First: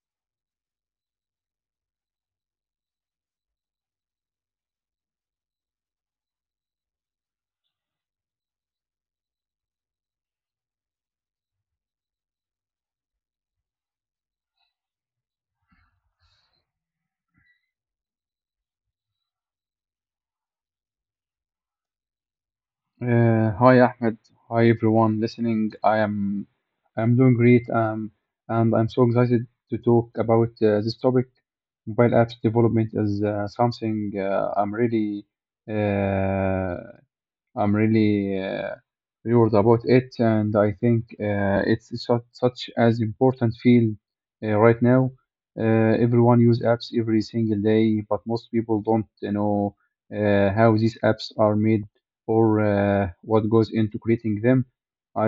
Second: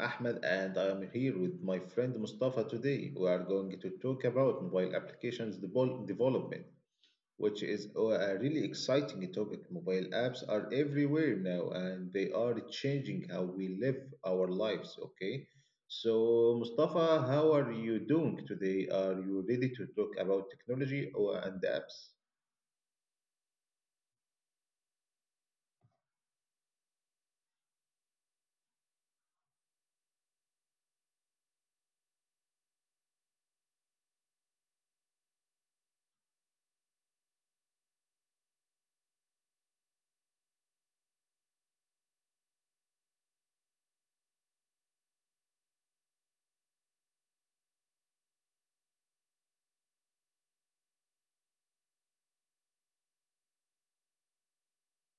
Ahmed and I am here with my friend Mustafa today. We are going to talk about mobile applications development, which is a really exciting topic. Mobile apps are everywhere now and they are changing how we live our lives, okay? So Mustafa, how are you doing today? Are you ready to talk about technology or and apps? Hi Ahmed. Hi everyone listening. I'm doing great, and I'm so excited to talk about this topic. Mobile apps development is something I'm really uh, I'm really uh, worried about it, and I think it's such as important field right now. Everyone use apps every single day, but most people don't. How these apps are made or what goes into creating them.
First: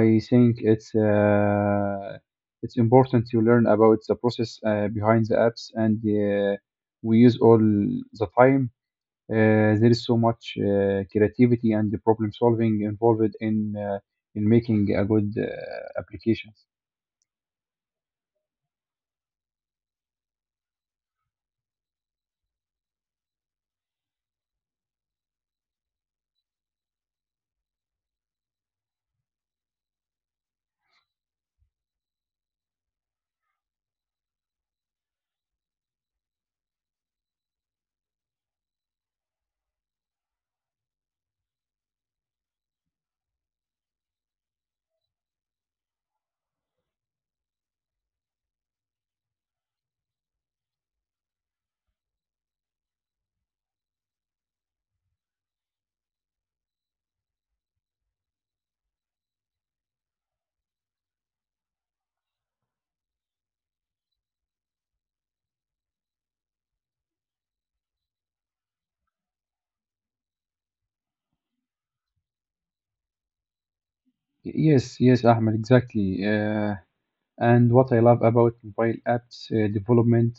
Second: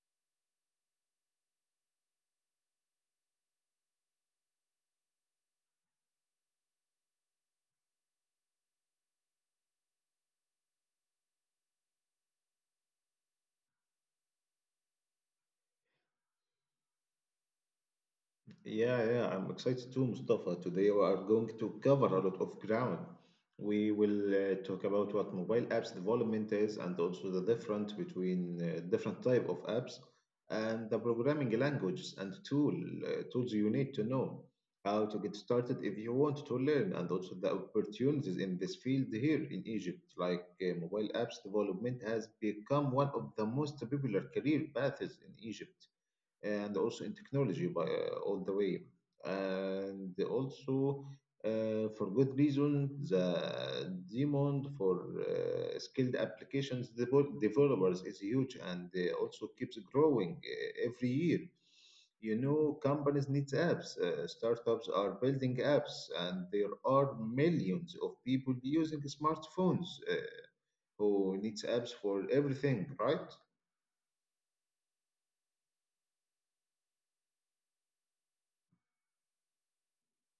I think it's important to learn about the process behind the apps, and we use all the time. There is so much creativity and the problem solving involved in making a good applications. Yeah, yeah, I'm excited too, Mustafa. Today we are going to cover a lot of ground. We will talk about what mobile apps development is and also the difference between different type of apps and the programming languages and tools you need to know how to get started if you want to learn and also the opportunities in this field here in Egypt. Like mobile apps development has become one of the most popular career paths in Egypt and also in technology by, all the way. And also, for good reason, the demand for skilled applications developers is huge and also keeps growing every year. You know, companies need apps. Startups are building apps, and there are millions of people using smartphones who needs apps for everything, right? Yes, yes, Ahmed, exactly. And what I love about mobile apps development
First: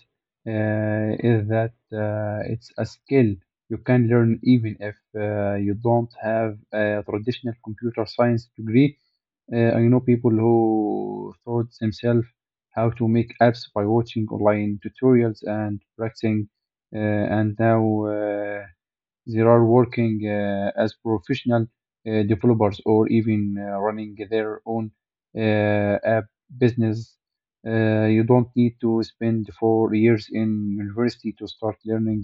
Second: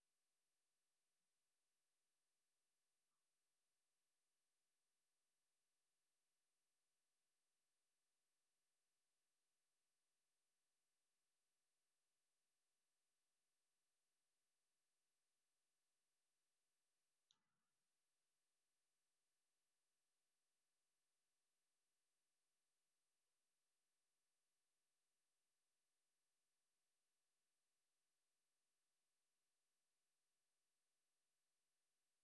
is that it's a skill you can learn even if you don't have a traditional computer science degree. I know people who taught themselves how to make apps by watching online tutorials and practicing, uh, and now they are working as professional developers or even running their own uh, app business. You don't need to spend 4 years in university to start learning.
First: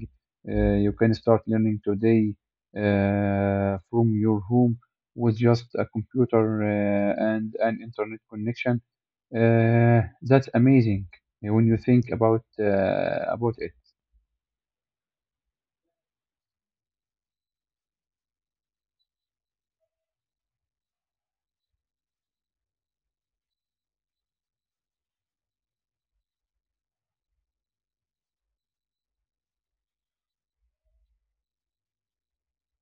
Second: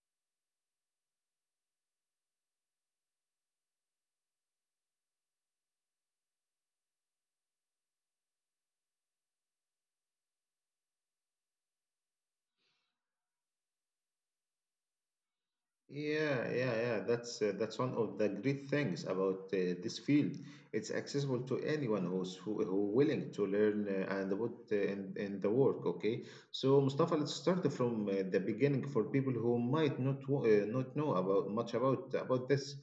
You can start learning today from your home with just a computer and an internet connection. That's amazing when you think about it. Yeah, yeah, yeah. That's one of the great things about this field. It's accessible to anyone who willing to learn and put in the work. Okay, so Mustafa, let's start from the beginning for people who might not know about much about this.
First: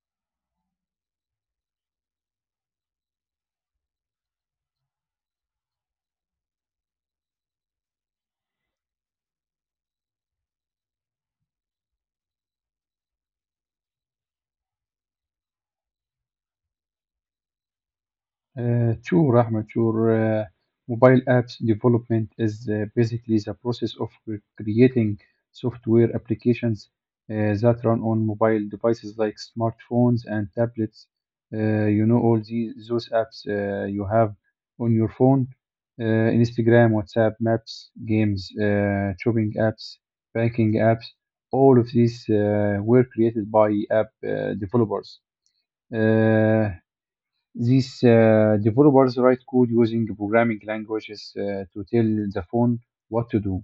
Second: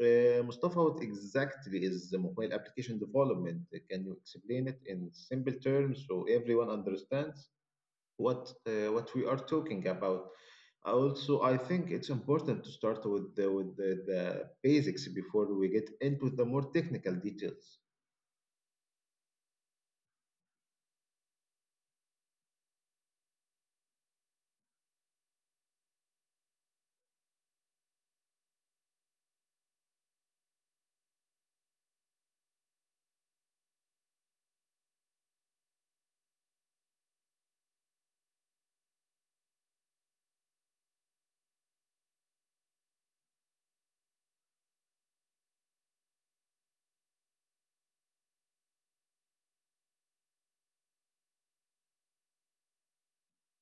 Mustafa, what exactly is the mobile application development? Can you explain it in simple terms so everyone understands what we are talking about? Also, I think it's important to start with the basics before we get into the more technical details. True, Rahmat, your uh, mobile apps development is basically the process of creating software applications that run on mobile devices like smartphones and tablets. You know, all those apps you have on your phone, uh, Instagram, WhatsApp, Maps, games, shopping apps, banking apps. All of these were created by app developers. Uh, these developers write code using programming languages to tell the phone what to do.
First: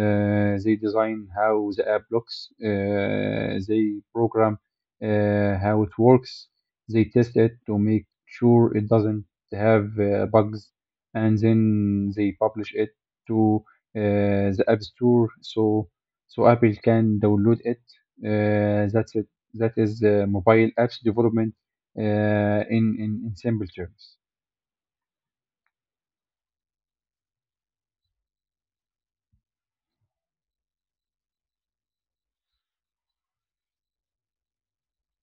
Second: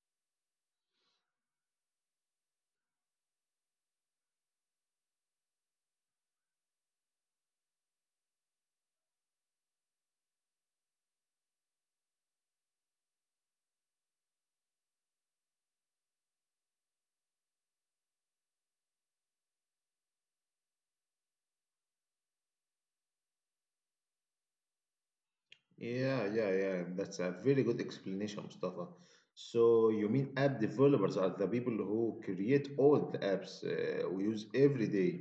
They design how the app looks. They program how it works, they test it to make sure it doesn't have bugs, and then they publish it to the App Store so Apple can download it. That's it. That is mobile apps development in simple terms. Yeah, yeah, yeah. That's a very good explanation, Mustafa. So you mean app developers are the people who create all the apps we use every day?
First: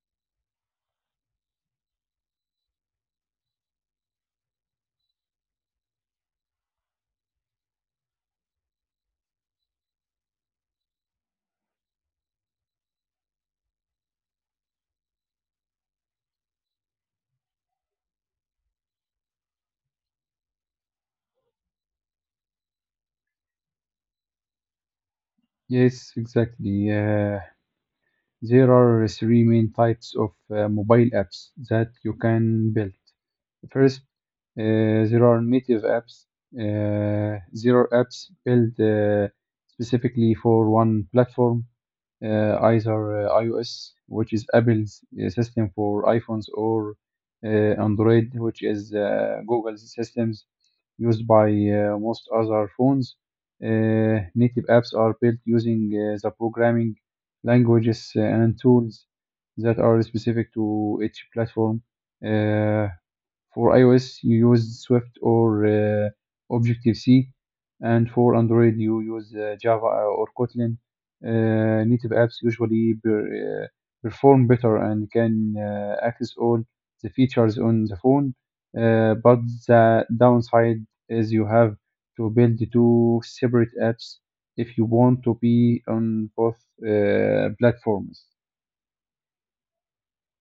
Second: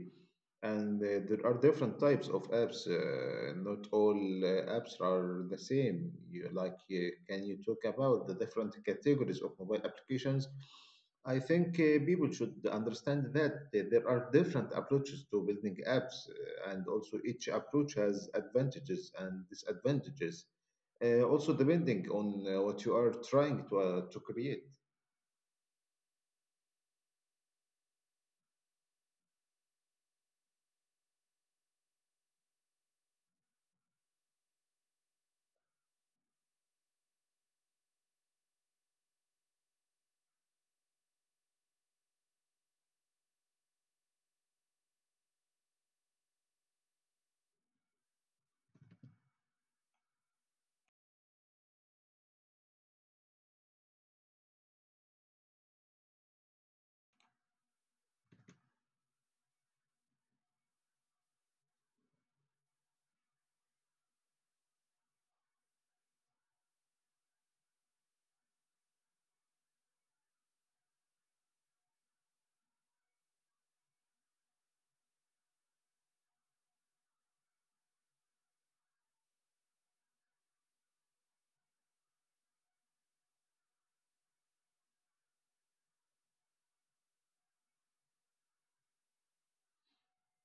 And there are different types of apps. Not all apps are the same. Can you talk about the different categories of mobile applications? I think people should understand that there are different approaches to building apps, and also each approach has advantages and disadvantages. Also, depending on what you are trying to create. Yes, exactly. There are three main types of mobile apps that you can build. First, there are native apps. There are apps built specifically for one platform, either iOS, which is Apple's system for iPhones, or uh, Android, which is Google's systems used by most other phones. Native apps are built using the programming languages and tools that are specific to each platform. Uh, for iOS, you use Swift or Objective-C, and for Android, you use Java or Kotlin. Native apps usually perform better and can access all the features on the phone, but the downside is you have to build two separate apps if you want to be on both platforms.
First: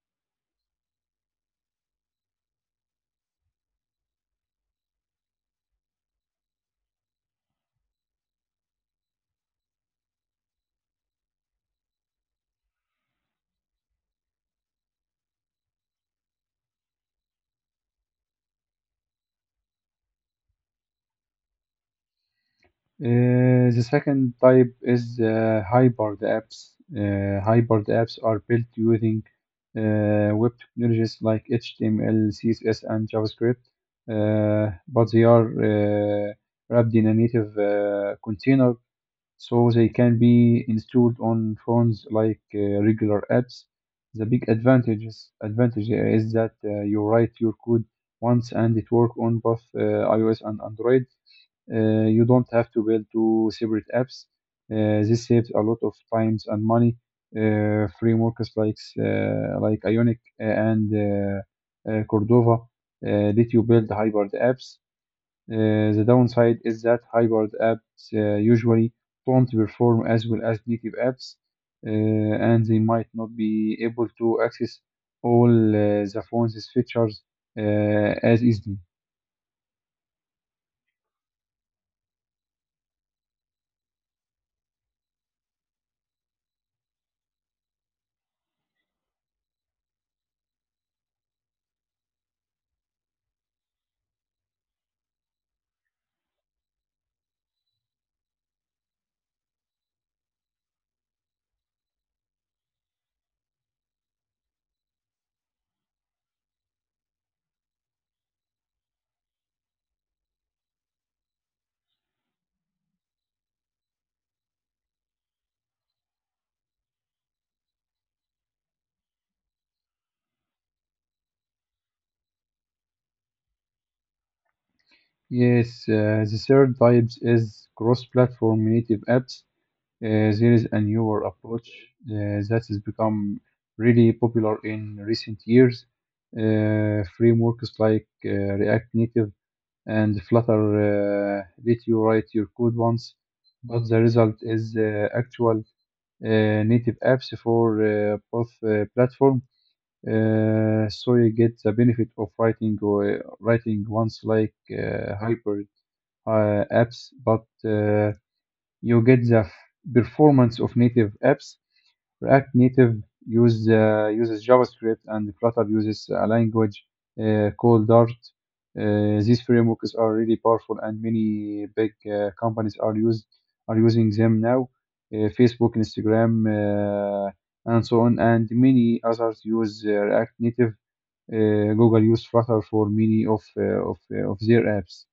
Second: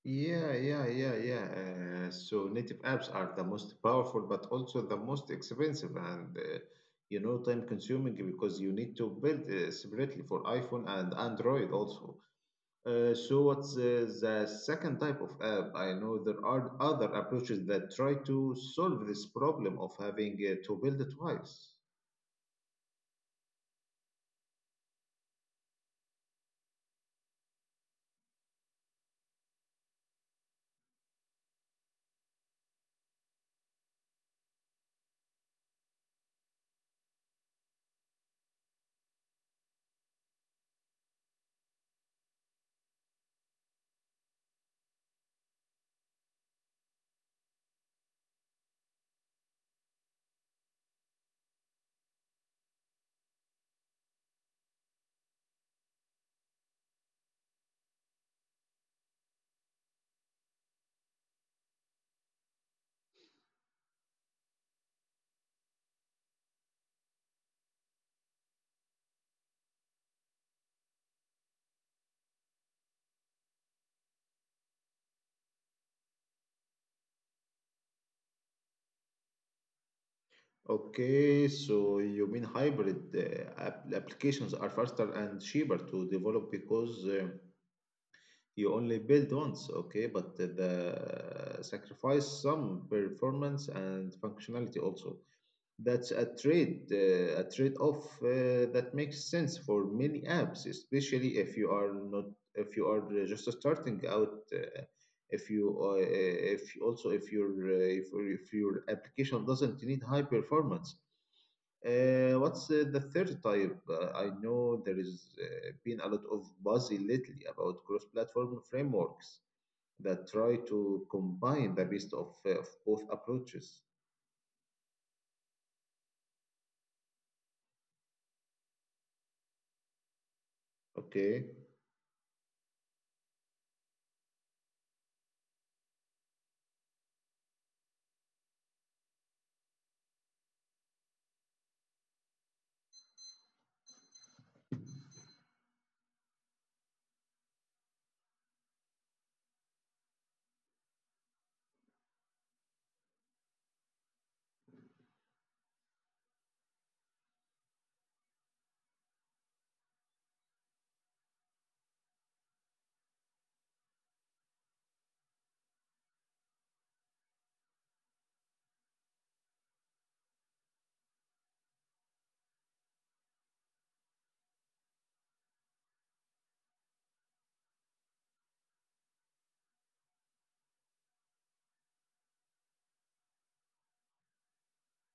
Yeah, yeah, yeah, yeah. So native apps are the most powerful, but also the most expensive and, you know, time consuming because you need to build separately for iPhone and Android also. So what's the second type of app? I know there are other approaches that try to solve this problem of having to build it twice. The second type is hybrid apps. Hybrid apps are built using web technologies like HTML, CSS, and JavaScript, but they are wrapped in a native container, so they can be installed on phones like regular apps. The big advantage is that you write your code once and it works on both iOS and Android. You don't have to build two separate apps. This saves a lot of times and money. Frameworks like Ionic and Cordova let you build hybrid apps. The downside is that hybrid apps usually don't perform as well as native apps, and they might not be able to access all the phone's features uh, as easily. Okay, so you mean hybrid app applications are faster and cheaper to develop because, you only build once, okay, but the sacrifice some performance and functionality also. That's a trade-off that makes sense for many apps, especially if you are not, if you are just starting out. If you, if also if your, If your application doesn't need high performance. What's the third type? I know there is been a lot of buzz lately about cross-platform frameworks that try to combine the best of both approaches. Yes, the third type is cross-platform native apps. There is a newer Okay. approach that has become really popular in recent years. Frameworks like React Native and Flutter let you write your code once, but the result is actual native apps for both platform. So you get the benefit of writing once like hyper apps, but you get the performance of native apps. React Native uses JavaScript, and Flutter uses a language called Dart. These frameworks are really powerful, and many big companies are using them now. Facebook, Instagram, and so on, and many others use React Native. Google use Flutter for many of their apps.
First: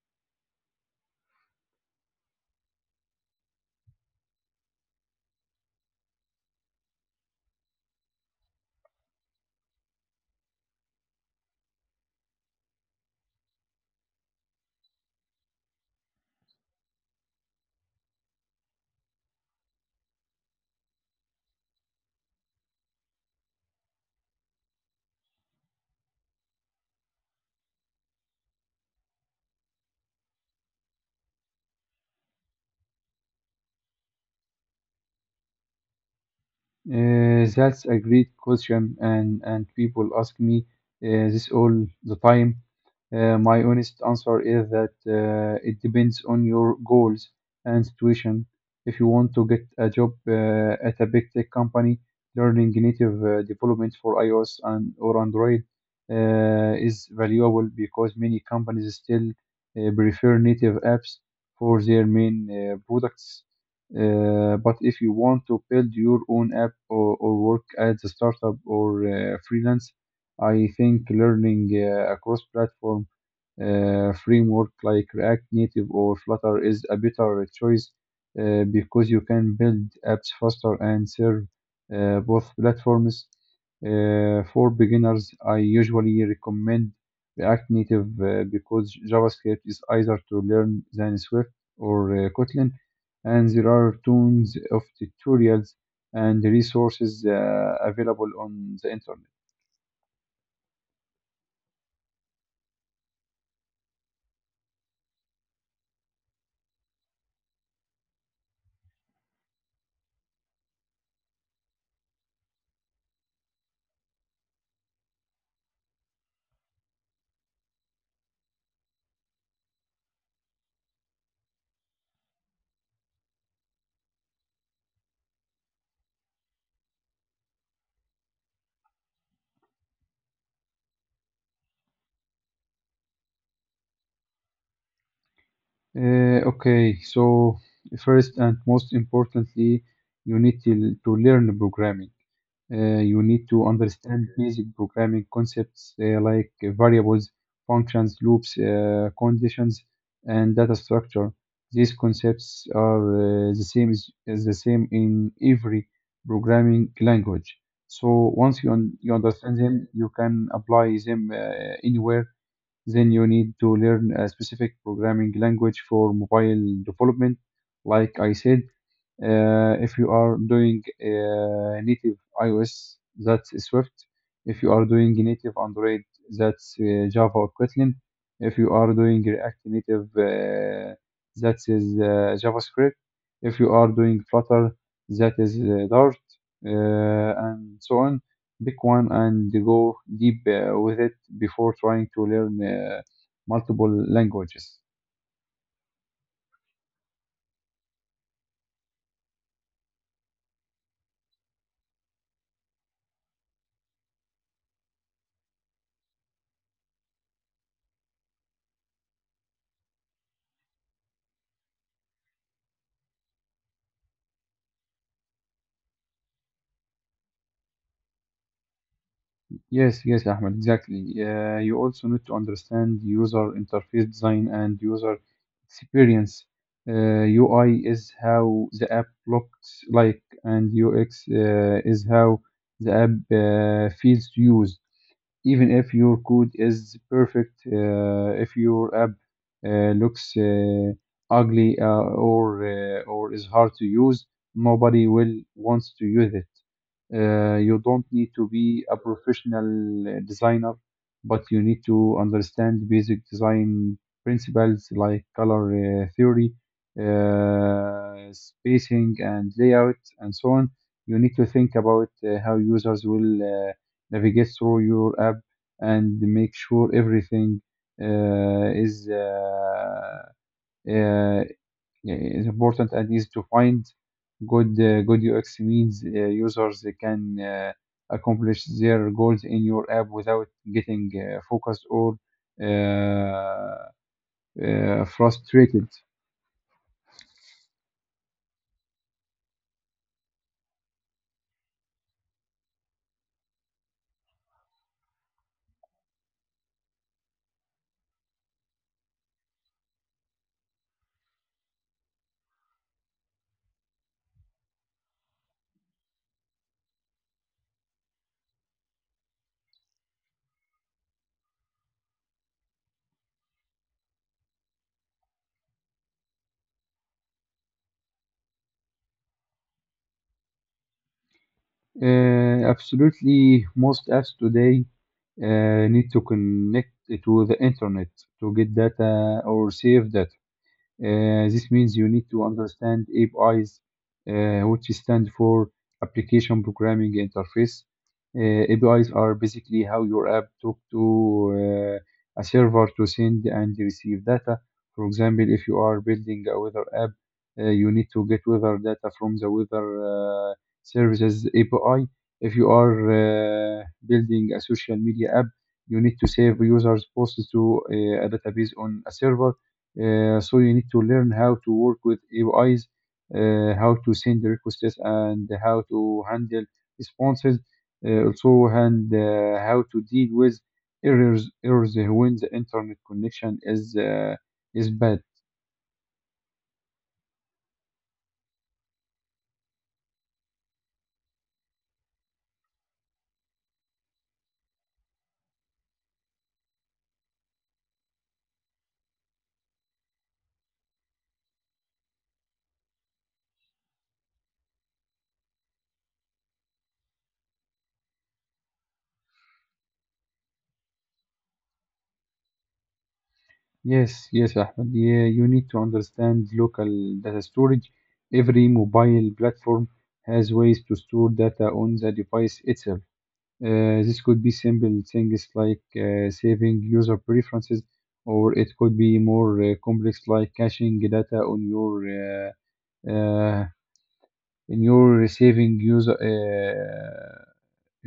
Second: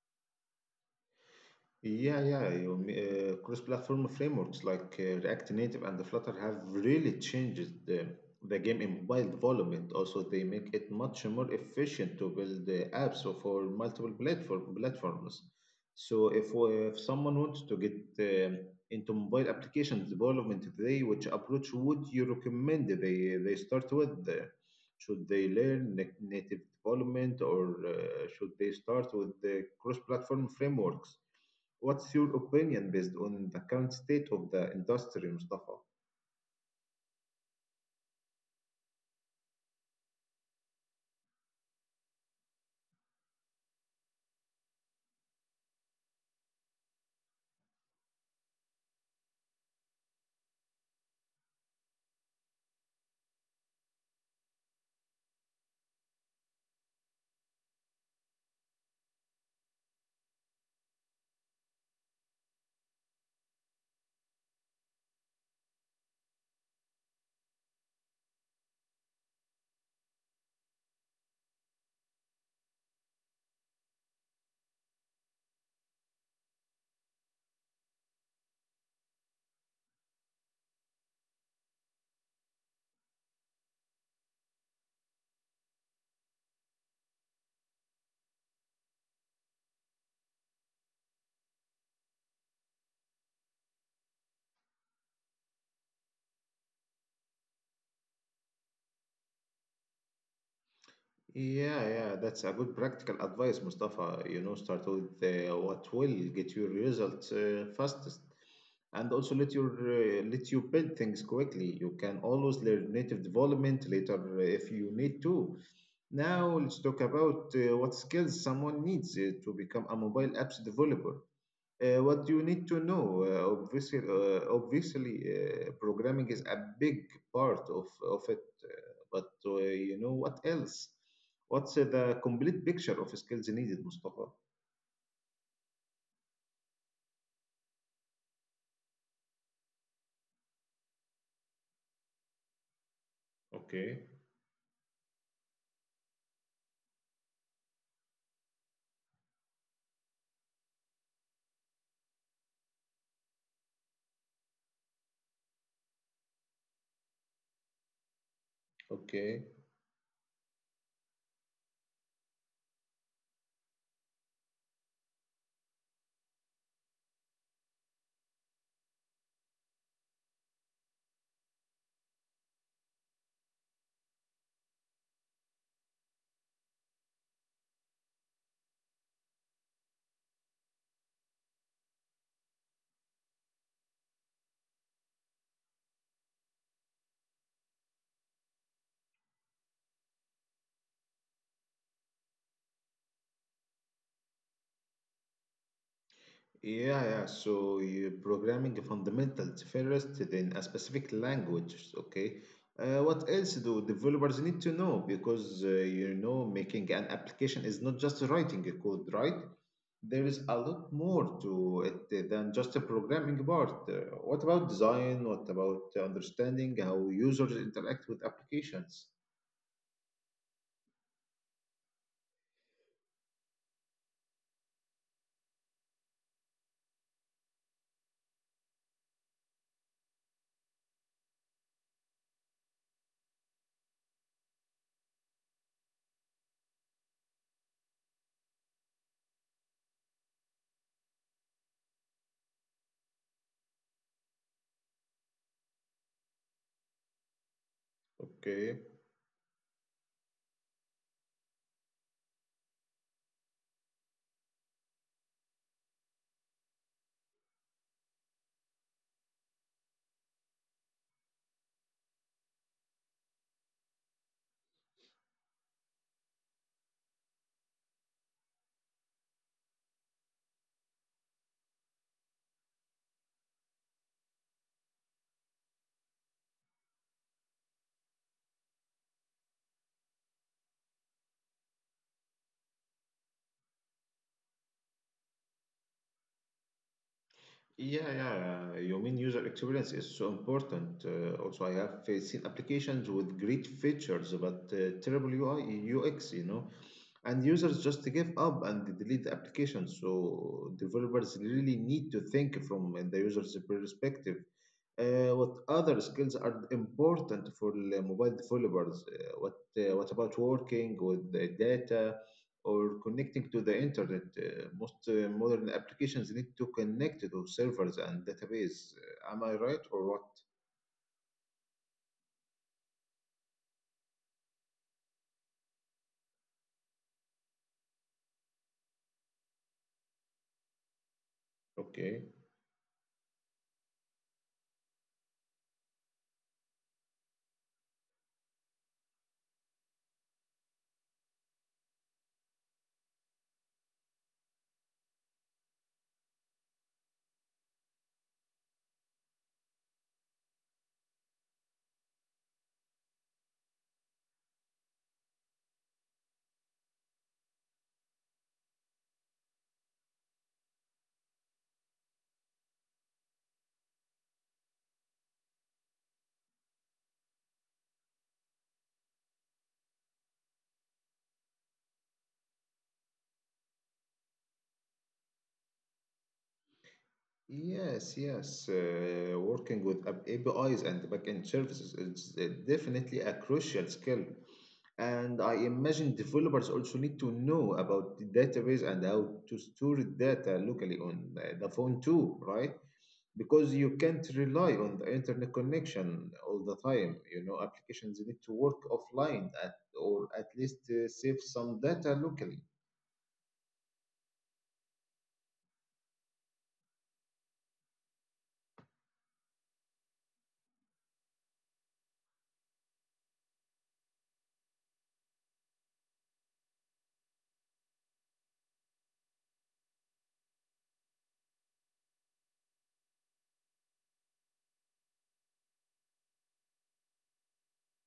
Yeah, yeah. Cross-platform frameworks like React Native and Flutter have really changed the game in mobile development. Also, they make it much more efficient to build apps for multiple platforms. So, if someone wants to get into mobile applications development today, which approach would you recommend they start with? Should they learn native development or should they start with the cross-platform frameworks? What's your opinion based on the current state of the industry, Mustafa? That's a great question, and people ask me this all the time. My honest answer is that it depends on your goals and situation. If you want to get a job at a big tech company, learning native development for iOS and or Android is valuable because many companies still prefer native apps for their main products. But if you want to build your own app or work as a startup or freelance, I think learning across platform framework like React Native or Flutter is a better choice because you can build apps faster and serve both platforms. For beginners, I usually recommend React Native because JavaScript is easier to learn than Swift or Kotlin, and there are tons of tutorials and resources available on the internet. Yeah, yeah, that's a good practical advice, Mustafa. You know, start with what will get your results fastest, and also let you build things quickly. You can always learn native development later if you need to. Now, let's talk about what skills someone needs to become a mobile apps developer. What you need to know, obviously programming is a big part of it, uh, but you know what else? What's the complete picture of skills needed, Mustafa? Okay, so first and most importantly, you need to learn programming. You need to Okay, understand basic programming concepts like variables, functions, loops, conditions, and data structure. These concepts are the same in every programming language. So once you un you okay. understand them, you can apply them anywhere. Then you need to learn a specific programming language for mobile development. Like I said, if you are doing native iOS, that's Swift. If you are doing native Android, that's Java or Kotlin. If you are doing React Native, that is JavaScript. If you are doing Flutter, that is Dart, and so on. Pick one and go deep with it before trying to learn multiple languages. Yeah, yeah. So you programming fundamentals first, then a specific language. Okay. What else do developers need to know? Because you know, making an application is not just writing a code, right? There is a lot more to it than just a programming part. What about design? What about understanding how users interact with applications? Yes, yes, Ahmed, exactly. You also need to understand user interface design and user experience. Uh, UI is how the app looks like, and UX is how the app feels to use. Even if your code is perfect, if your app uh, looks ugly or or is hard to use, nobody will wants to use it. You don't need to Okay. be a professional designer, but you need to understand basic design principles like color theory, spacing, and layout, and so on. You need to think about how users will navigate through your app and make sure everything uh, is uh, uh, is important and easy to find. Good UX means users can accomplish their goals in your app without getting focused or frustrated. Yeah, yeah. You mean user experience is so important. Also, I have seen applications with great features but terrible UI, UX. You know, and users just give up and they delete the application. So developers really need to think from the user's perspective. What other skills are important for the mobile developers? What about working with the data or connecting to the internet? Most modern applications need to connect to servers and database. Am I right or what? Absolutely, most apps today need to connect to the internet to get data or save data. This means you Okay. need to understand APIs, which stand for Application Programming Interface. APIs are basically how your app talk to a server to send and receive data. For example, if you are building a weather app, you need to get weather data from the weather services API. If you are building a social media app, you need to save users' posts to a database on a server. So you need to learn how to work with APIs, how to send requests, and how to handle responses. Also, and how to deal with errors when the internet connection is bad. Yes, yes. Working with APIs and backend services is definitely a crucial skill. And I imagine developers also need to know about the database and how to store data locally on the phone too, right? Because you can't rely on the internet connection all the time. You know, applications need to work offline at, or at least save some data locally. Yes, yes, Ahmed. Yeah, you need to understand local data storage. Every mobile platform has ways to store data on the device itself. This could be simple things like saving user preferences, or it could be more complex like caching data on your uh, uh, in your saving user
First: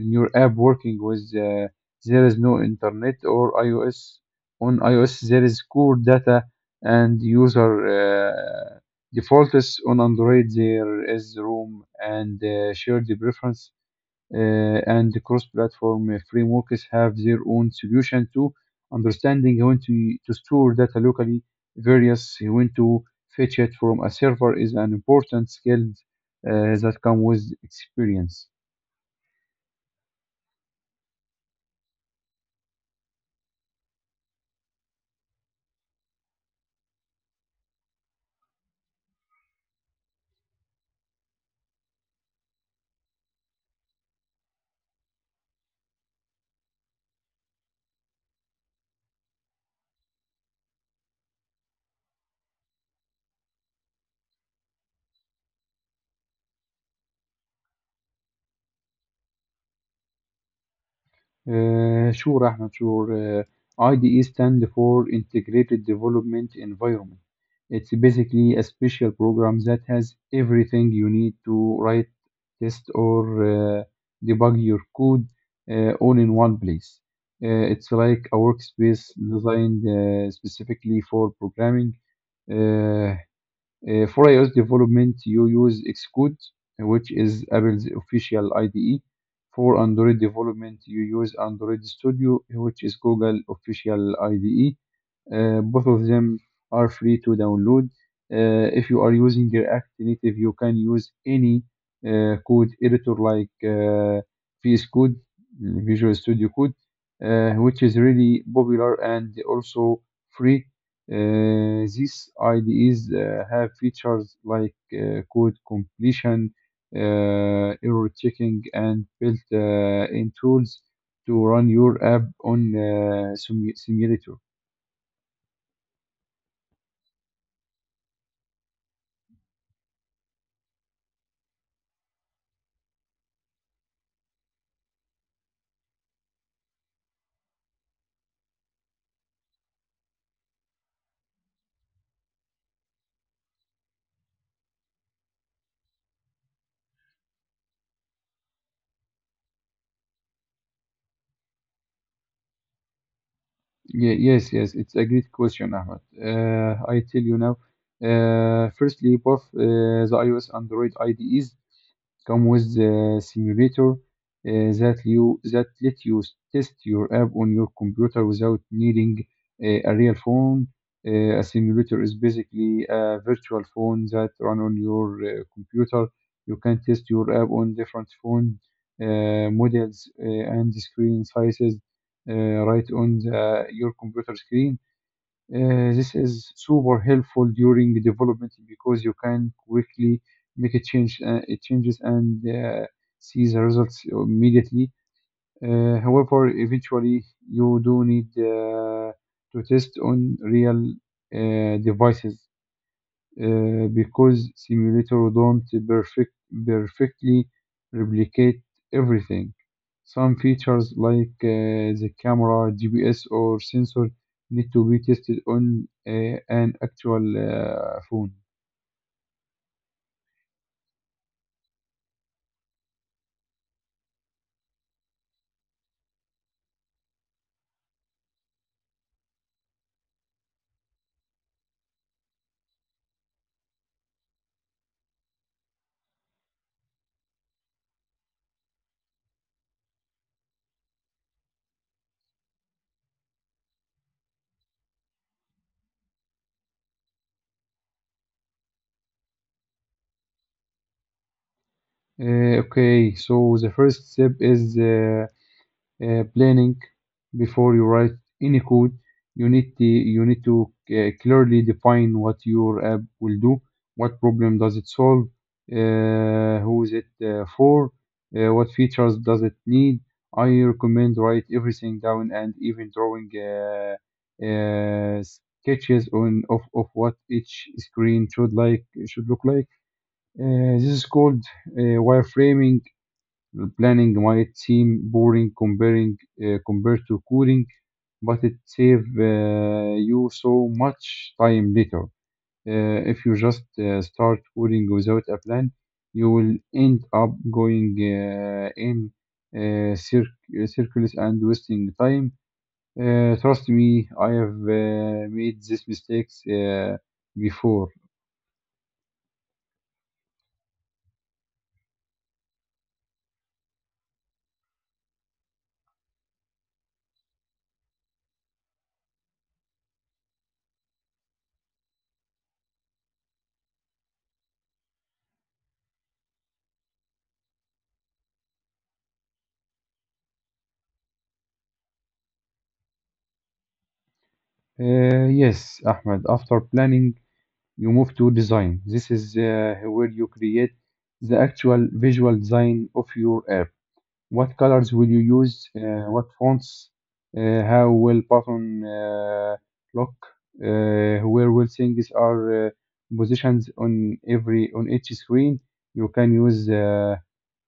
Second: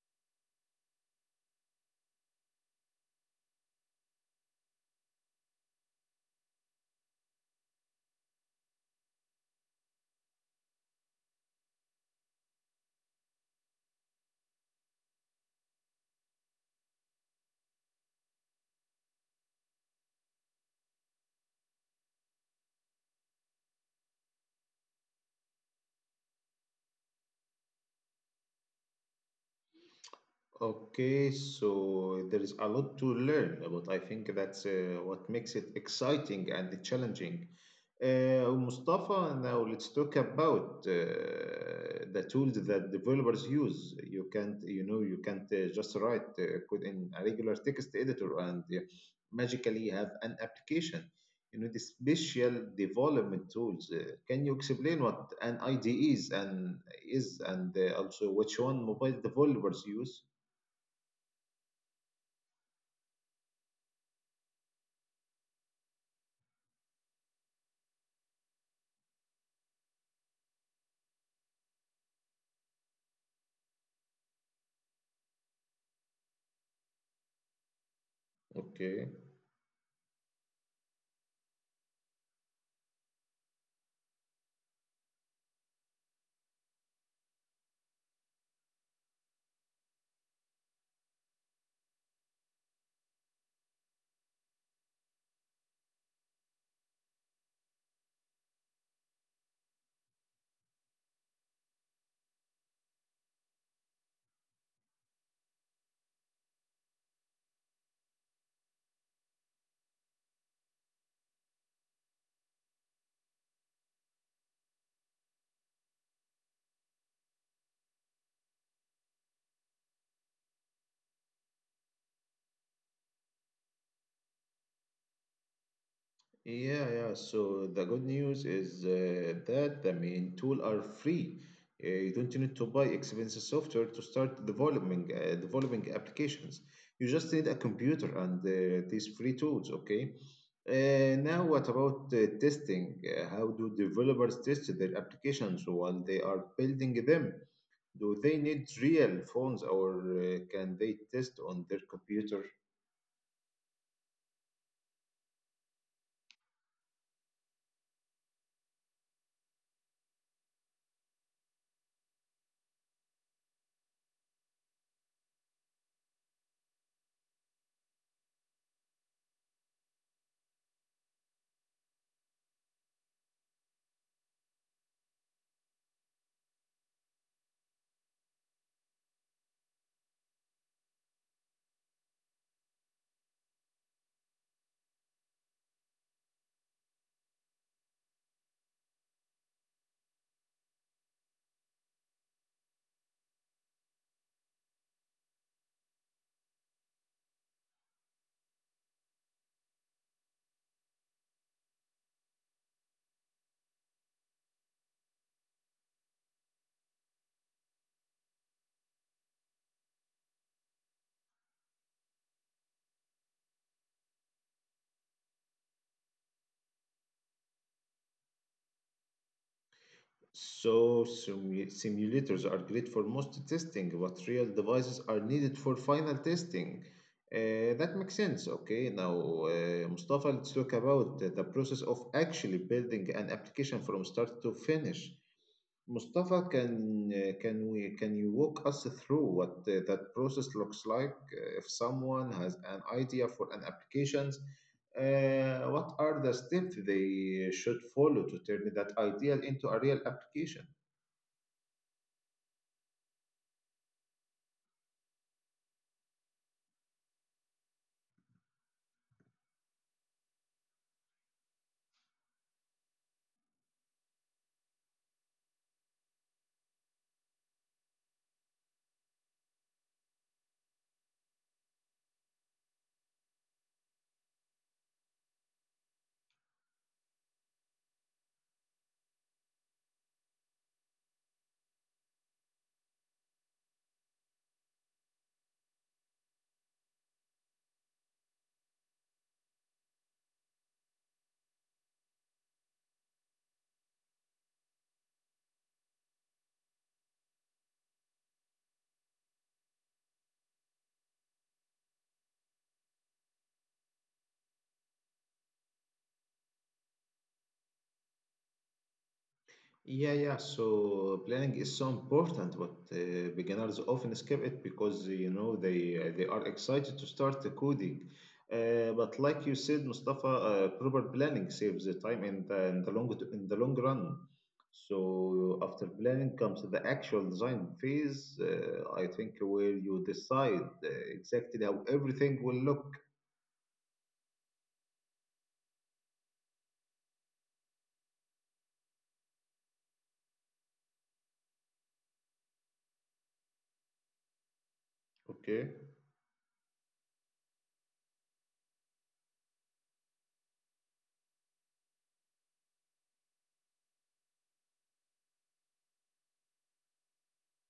in your app working with, there is no internet or iOS. On iOS there is core data and user uh, defaults. On Android there is room and shared preference uh, and cross-platform frameworks have their own solution to understanding when to store data locally, various when to fetch it from a server is an important skill uh, that comes with experience. Okay, so there is a lot to learn, but I think that's what makes it exciting and challenging. Mustafa, now let's talk about the tools that developers use. You can't, you know, you can't just write code in a regular text editor and magically have an application. You need special development tools. Can you explain what an IDE is and is, and also which one mobile developers use? Sure, Ahmed, sure. IDE stand for Integrated Development Environment. It's basically a special program that has everything you need to write, test, or debug your code all in one place. It's like a workspace Okay. designed specifically for programming. Uh, for iOS development, you use Xcode, which is Apple's official IDE. For Android development, you use Android Studio, which is Google official IDE. Both of them are free to download. If you are using React Native, you can use any code editor like VS Code, Visual Studio Code, which is really popular and also free. These IDEs have features like code completion, uh, error checking, and built-in tools to run your app on simulator. Yeah, yeah. So the good news is that the main tool are free. You don't need to buy expensive software to start developing applications. You just need a computer and these free tools. Okay. Now, what about testing? How do developers test their applications while they are building them? Do they need real phones or can they test on their computer? Yes, it's a great question, Ahmed. I tell you now. Firstly, both the iOS and Android IDEs come with the simulator, that let you test your app on your computer without needing a real phone. A simulator is basically a virtual phone that run on your computer. You can test your app on different phone models and screen sizes right on your computer screen. This is super helpful during development because you can quickly make a change, it changes and see the results immediately. However, eventually you do need to test on real devices because simulator don't perfect, perfectly replicate everything. Some features like the camera, GPS, or sensor need to be tested on an actual phone. So, simulators are great for most testing, but real devices are needed for final testing. That makes sense. Okay, now, Mustafa, let's talk about the process of actually building an application from start to finish. Mustafa, can you walk us through what that process looks like? If someone has an idea for an application, what are the steps they should follow to turn that idea into a real application? Okay, so the first step is planning. Before you write any code, you need to clearly define what your app will do, what problem does it solve, who is it for, what features does it need. I recommend write everything down and even drawing sketches of what each screen should look like. This is called wireframing. Planning might seem boring comparing compared to coding, but it saves you so much time later. If you just start coding without a plan, you will end up going in uh, cir- circles and wasting time. Trust me, I have made these mistakes before. Yeah, yeah. So planning is so important, but beginners often skip it because you know they are excited to start the coding. But like you said, Mustafa, proper planning saves the time in the long run. So after planning comes the actual design phase. I think where you decide exactly how everything will look. Yes, Ahmed, after planning you move to design. This is where you create the actual visual design of your app. What colors will you use? Okay. What fonts? How will button look? Where will things are positioned on each screen? You can use uh,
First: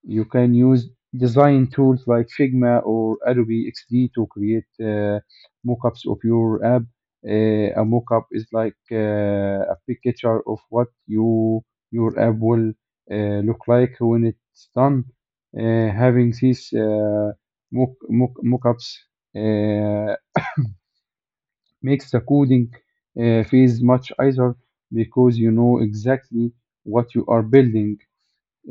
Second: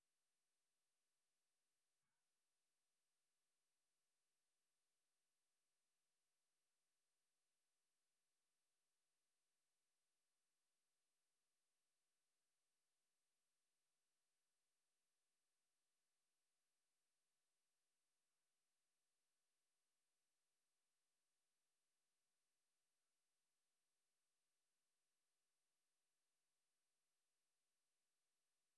you can use design tools like Figma or Adobe XD to create mockups of your app. A mockup is like a picture of what your app will look like when it's done. Having these mockups uh, makes the coding phase much easier because you know exactly what you are building.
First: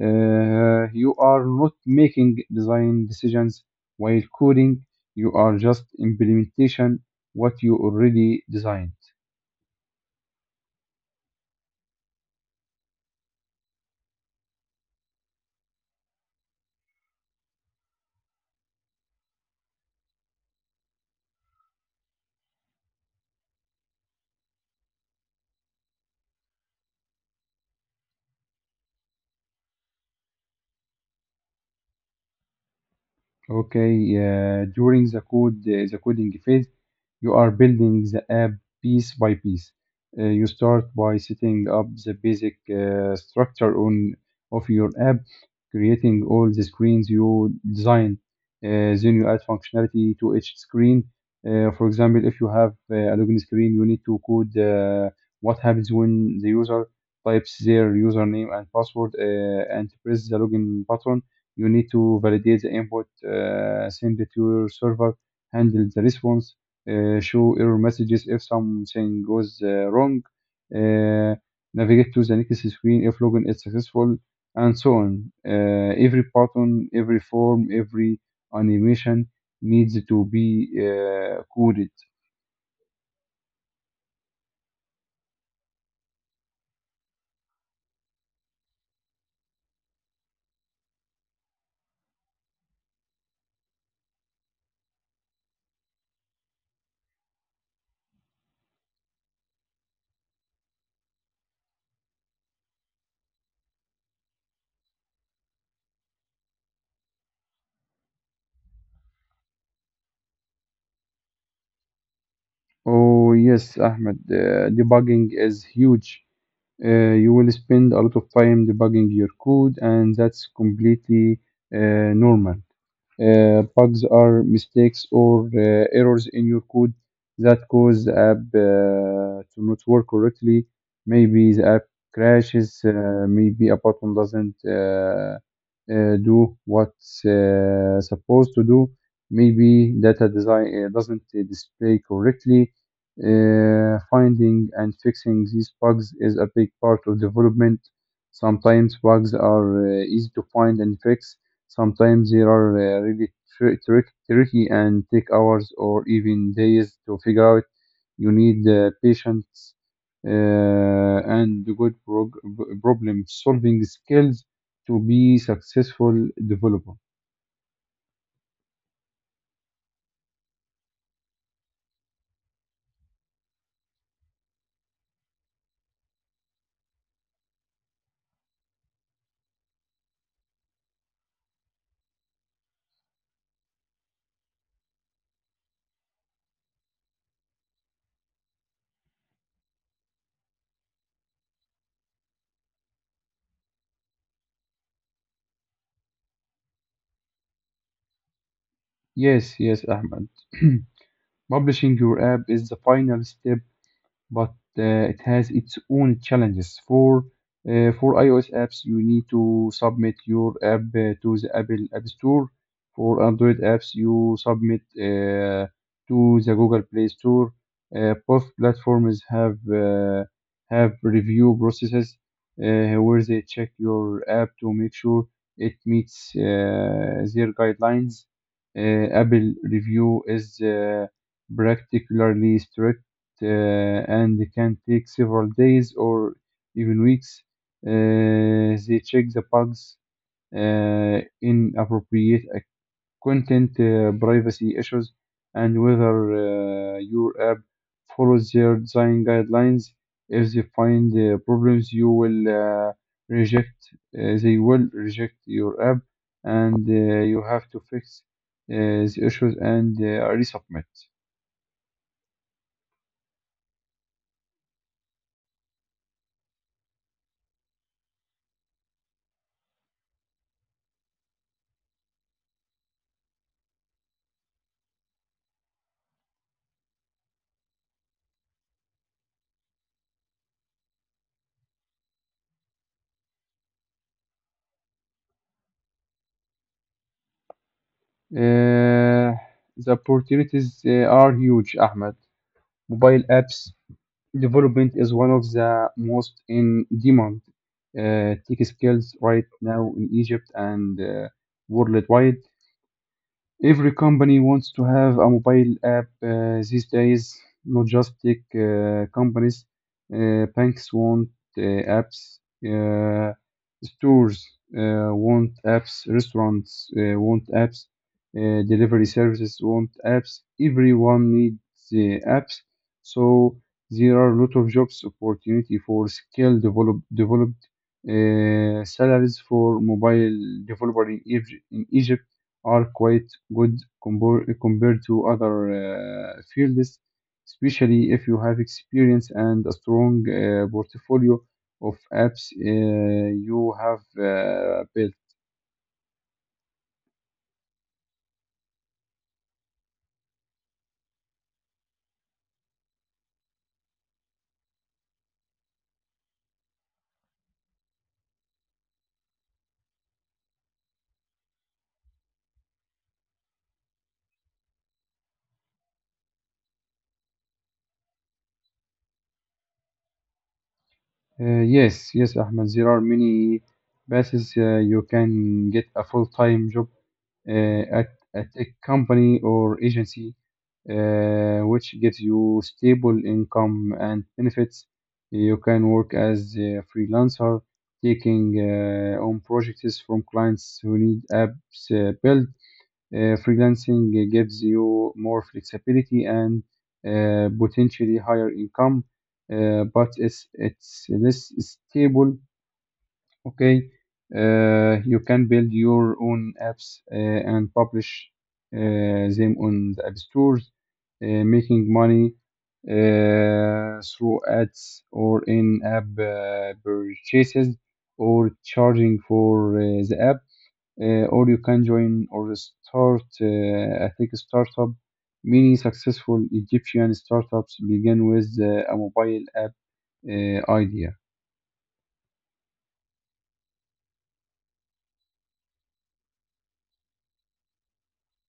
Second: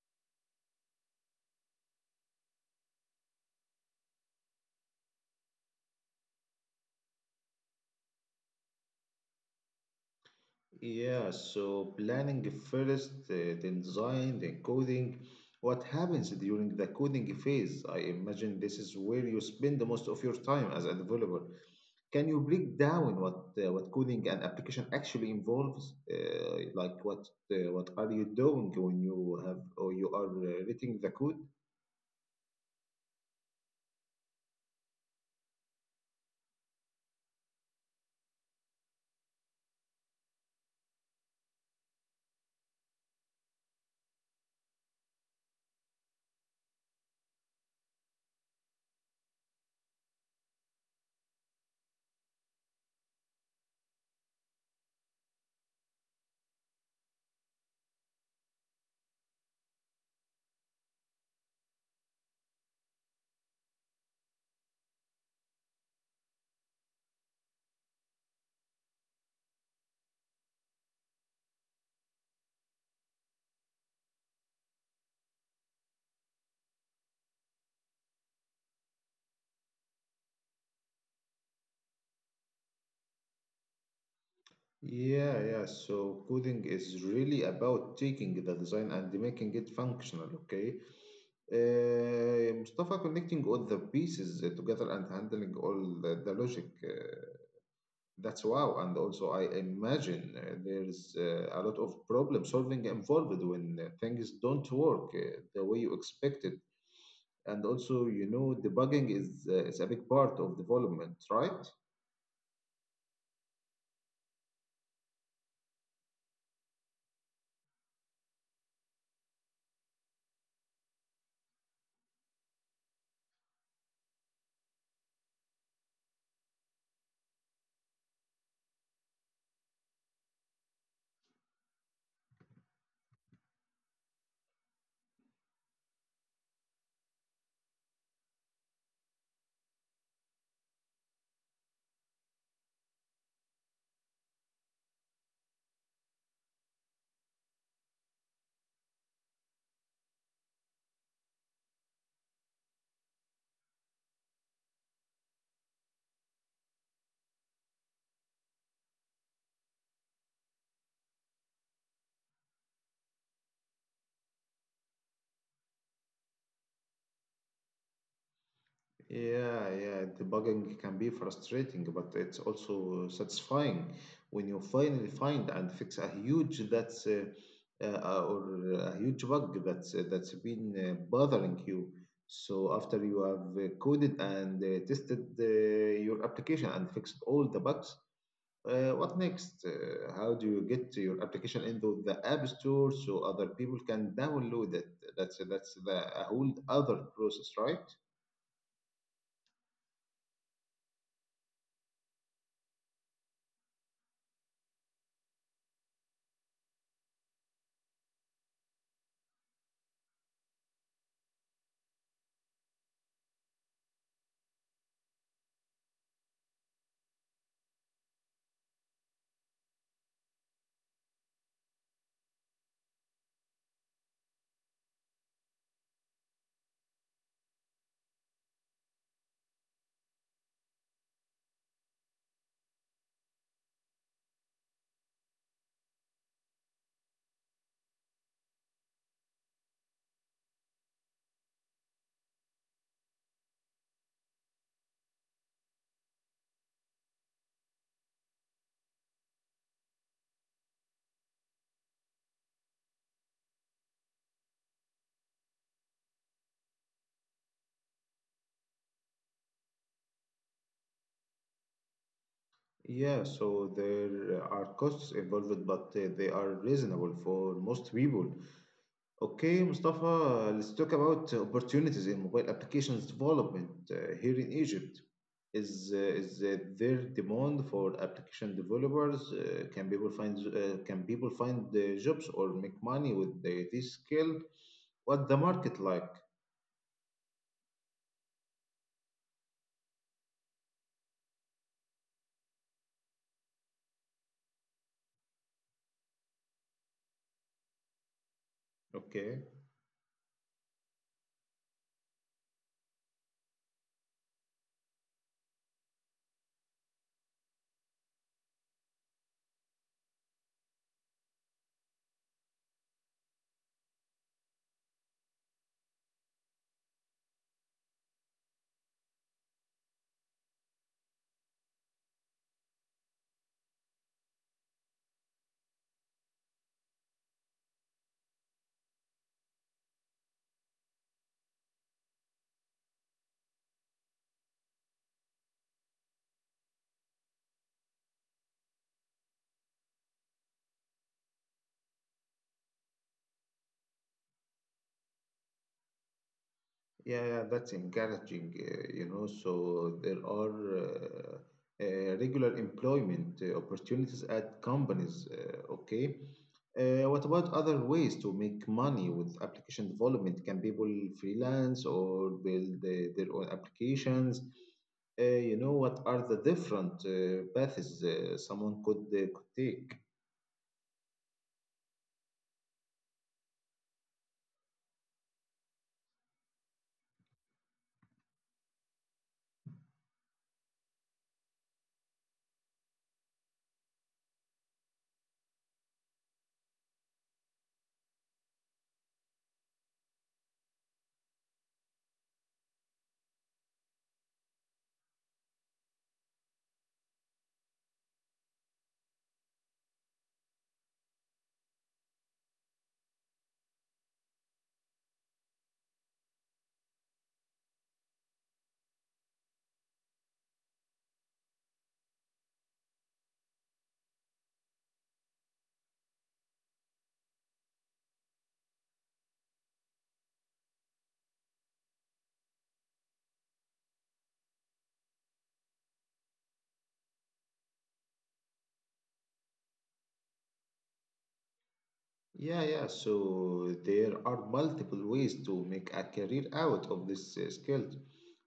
You are not making design decisions while coding. You are just implementation what you already designed. Yeah, so planning first, then design, then coding. What happens during the coding phase? I imagine this is where you spend the most of your time as a developer. Can you break down what coding and application actually involves? What are you doing when you have or you are writing the code? During the coding phase, you are building the app piece by piece. You start by setting up the basic structure on of your app, creating all the screens you design. Then you add functionality to each screen. For example, if you have a login screen, you need to code what happens when the user types their username and password and press the login button. You need to validate the input, send it to your server, handle the response, show error messages if something goes wrong, uh, navigate to the next screen if login is successful, and so on. Every button, every form, every animation needs to be coded. Yeah, yeah. So coding is really about taking the design and making it functional, okay? Mustafa, connecting all the pieces together and handling all the logic. That's wow. And also, I imagine there's a lot of problem solving involved when things don't work the way you expected. And also, you know, debugging is a big part of development, right? Oh, yes, Ahmed, debugging is huge. You will spend a lot of time debugging your code, and that's completely uh, normal. Bugs are mistakes or errors in your code that cause the app to not work correctly. Maybe the app crashes, maybe a button doesn't do what's supposed to do, maybe data design doesn't display correctly. Finding and fixing these bugs is a big part of development. Sometimes bugs are easy to find and fix. Sometimes they are really tricky and take hours or even days to figure out. You need patience uh, and good problem solving skills to be successful developer. Yeah, yeah, debugging can be frustrating, but it's also satisfying when you finally find and fix a huge bug that's been bothering you. So after you have coded and tested your application and fixed all the bugs, what next? How do you get your application into the App Store so other people can download it? That's a whole other process, right? Yes, yes, Ahmed. Publishing your app is the final step, but it has its own challenges. For iOS apps, you need to submit your app to the Apple App Store. For Android apps, you submit to the Google Play Store. Uh, both platforms have review processes where they check your app to make sure it meets their guidelines. Apple review is particularly strict, uh, and it can take several days or even weeks. They check the bugs, inappropriate content, privacy issues, and whether your app follows their design guidelines. If they find problems, you will reject. They will reject your app, and you have to fix uh, the issues and resubmit. Yeah, so there are costs involved, but they are reasonable for most people. Okay, Mustafa, let's talk about opportunities in mobile applications development here in Egypt. Is there demand for application developers? Can people find can people find the jobs or make money with this skill? What the market like? Uh, the opportunities are huge, Ahmed. Mobile apps development is one of the most in demand tech skills Okay. right now in Egypt and worldwide. Every company wants to have a mobile app these days, not just tech companies. Banks want apps, uh, stores want apps, restaurants want apps, delivery services want apps. Everyone needs the apps. So there are a lot of jobs opportunity for developed, salaries for mobile developer In Egypt are quite good compared to other fields, especially if you have experience and a strong portfolio of apps you have built. Yeah, yeah, that's encouraging, So there are regular employment opportunities at companies. Okay. What about other ways to make money with application development? Can people freelance or build their own applications? What are the different paths someone could take? Yes, Ahmed. There are many places. You can get a full-time job uh, at a tech company or agency, which gives you stable income and benefits. You can work as a freelancer, taking on projects from clients who need apps built. Freelancing gives you more flexibility and potentially higher income, but it's less stable. Okay, you can build your own apps and publish them on the app stores, making money through ads or in-app purchases or charging for the app, or you can join or start, I think, a startup. Many successful Egyptian startups begin with a mobile app idea. Yeah, yeah. So there are multiple ways to make a career out of this skill.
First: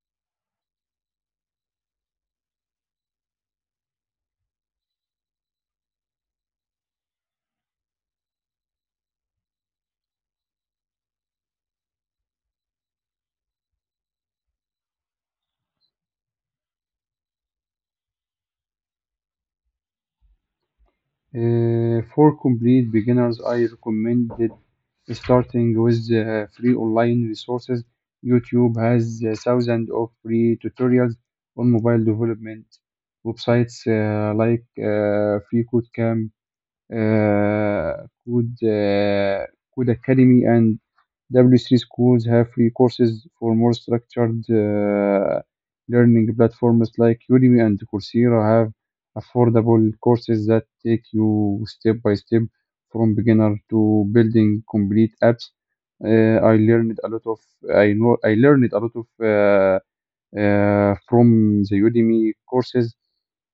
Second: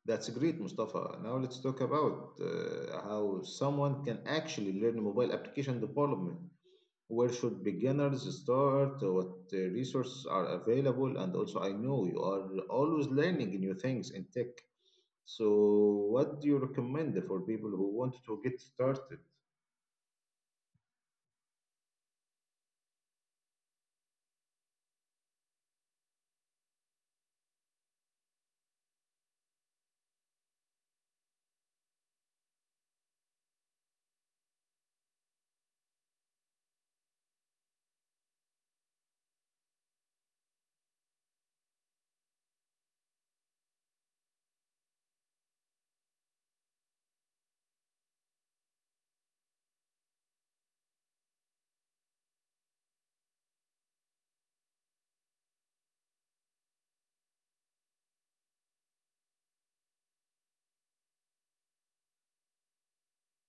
That's great, Mustafa. Now let's talk about how someone can actually learn mobile application development. Where should beginners start? What resources are available? And also, I know you are always learning new things in tech. So, what do you recommend for people who want to get started? For complete beginners, I recommended starting with free online resources. YouTube has thousands of free tutorials on mobile development. Websites like FreeCodeCamp, could Code Academy, and W3 schools have free courses. For more structured learning, platforms like Udemy and Coursera have affordable courses that take you step by step from beginner to building complete apps. Uh, I learned a lot of I know I learned a lot of from the Udemy courses.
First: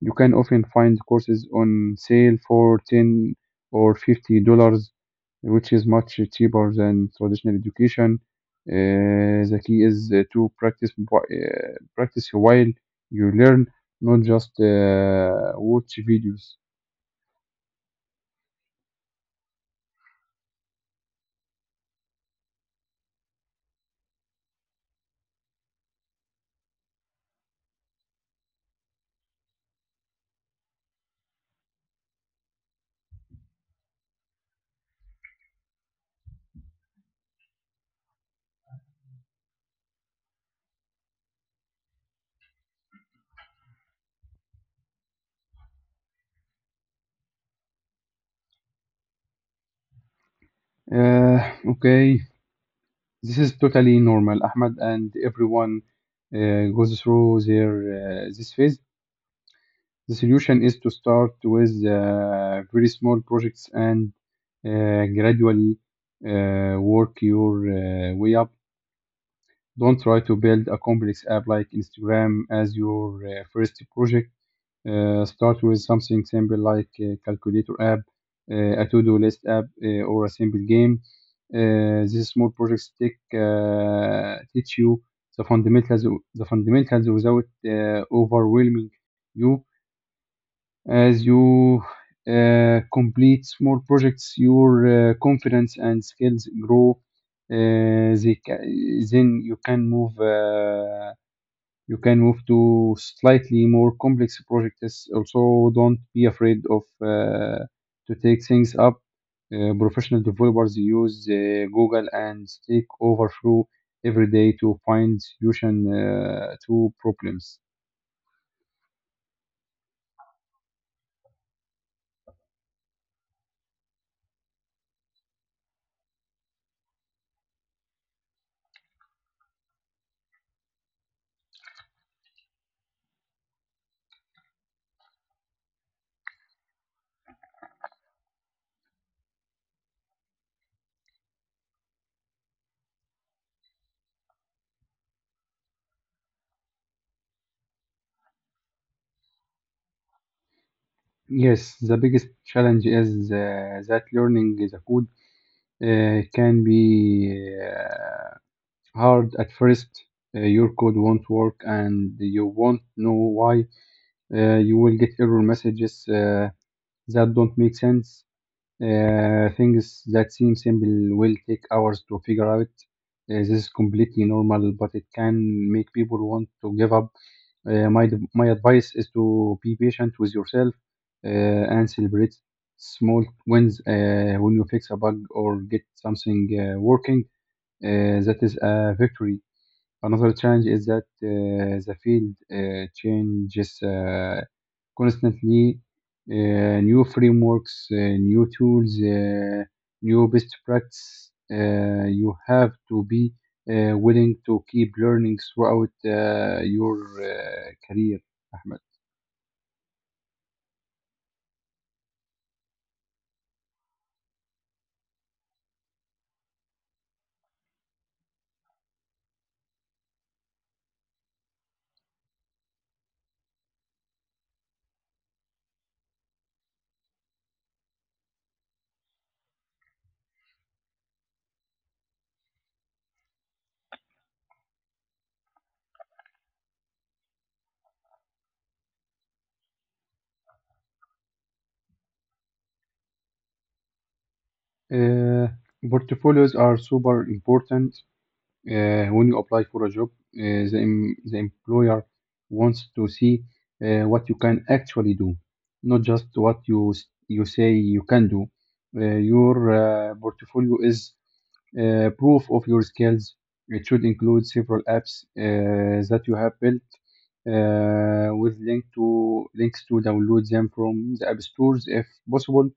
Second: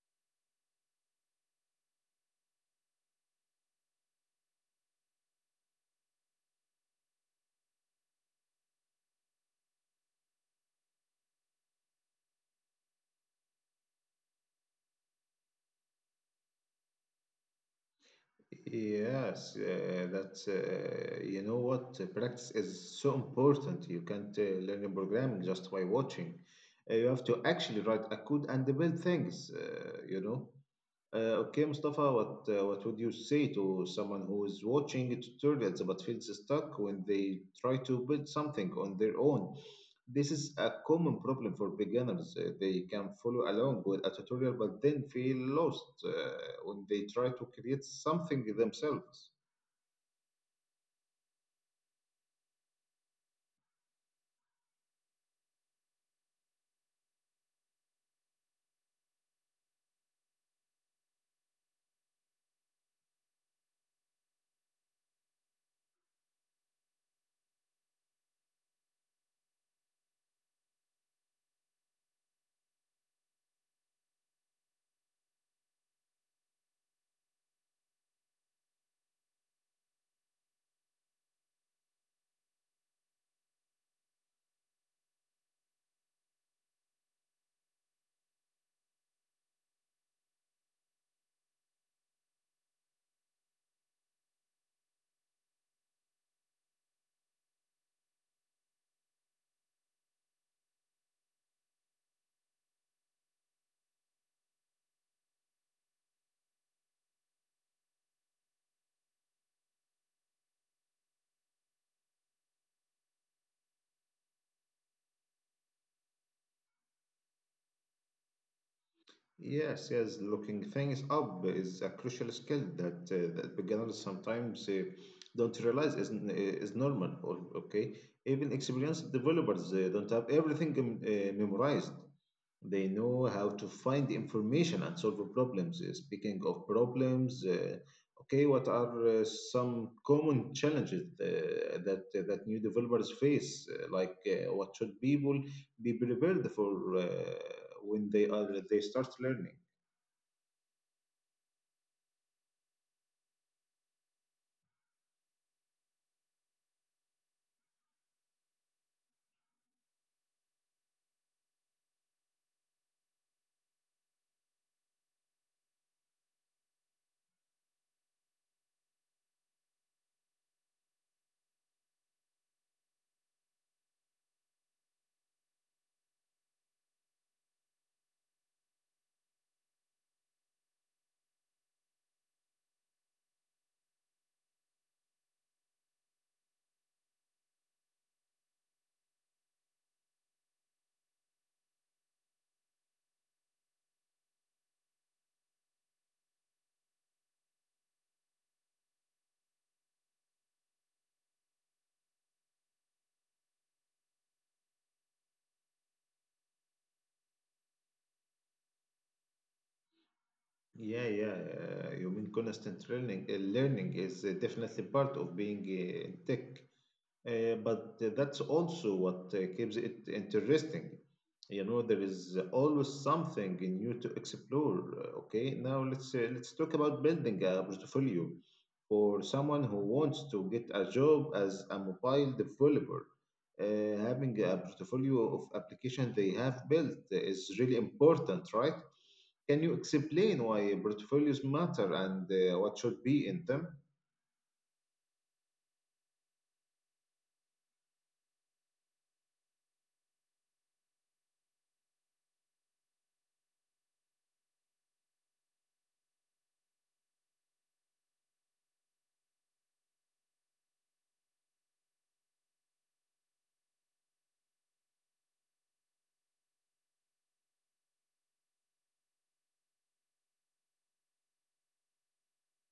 You can often find courses on sale for 10 or $50, which is much cheaper than traditional education. The key is to practice while you learn, not just watch videos. Yes, that's what practice is so important. You can't learn a program just by watching. You have to actually write a code and build things. Okay, Mustafa, what would you say to someone who is watching a tutorials but feels stuck when they try to build something on their own? This is a common problem for beginners. They can follow along with a tutorial but then feel lost when they try to create something themselves. Uh, okay, this is totally normal, Ahmed, and everyone goes through their this phase. The solution is to start with very small projects and uh, gradually work your way up. Don't try to build a complex app like Instagram as your first project. Start with something simple like a calculator app, a to-do list app, or a simple game. These small projects teach you the fundamentals, without overwhelming you. As you complete small projects, your confidence and skills grow. Uh, they ca- then you can move to slightly more complex projects. Also, don't be afraid of to take things up. Professional developers use Google and Stack Overflow every day to find solution to problems. Yes, yes, looking things up is a crucial skill that beginners sometimes don't realize is normal. Okay, even experienced developers don't have everything memorized. They know how to find information and solve problems. Speaking of problems, okay, what are some common challenges that new developers face? What should people be prepared for when they start learning. Yes, the biggest challenge is that learning the code can be hard at first. Your code won't work, and you won't know why. You will get error messages that don't make sense. Things that seem simple will take hours to figure out. This is completely normal, but it can make people want to give up. My advice is to be patient with yourself and celebrate small wins when you fix a bug or get something working. That is a victory. Another challenge is that the field changes constantly. New frameworks, new tools, new best practice. You have to be willing to keep learning throughout your career, Ahmed. Yeah, yeah. You mean constant learning? Learning is definitely part of being in tech. But that's also what keeps it interesting. You know, there is always something new to explore. Okay, now let's talk about building a portfolio for someone who wants to get a job as a mobile developer. Having a portfolio of applications they have built is really important, right? Can you explain why portfolios matter and what should be in them? Uh, Portfolios are super important. When you apply for a job, the employer wants to see what you can actually do, not just what you say you can do. Your portfolio is proof of your skills. It should include several apps that you have built with links to download them from the app stores if possible,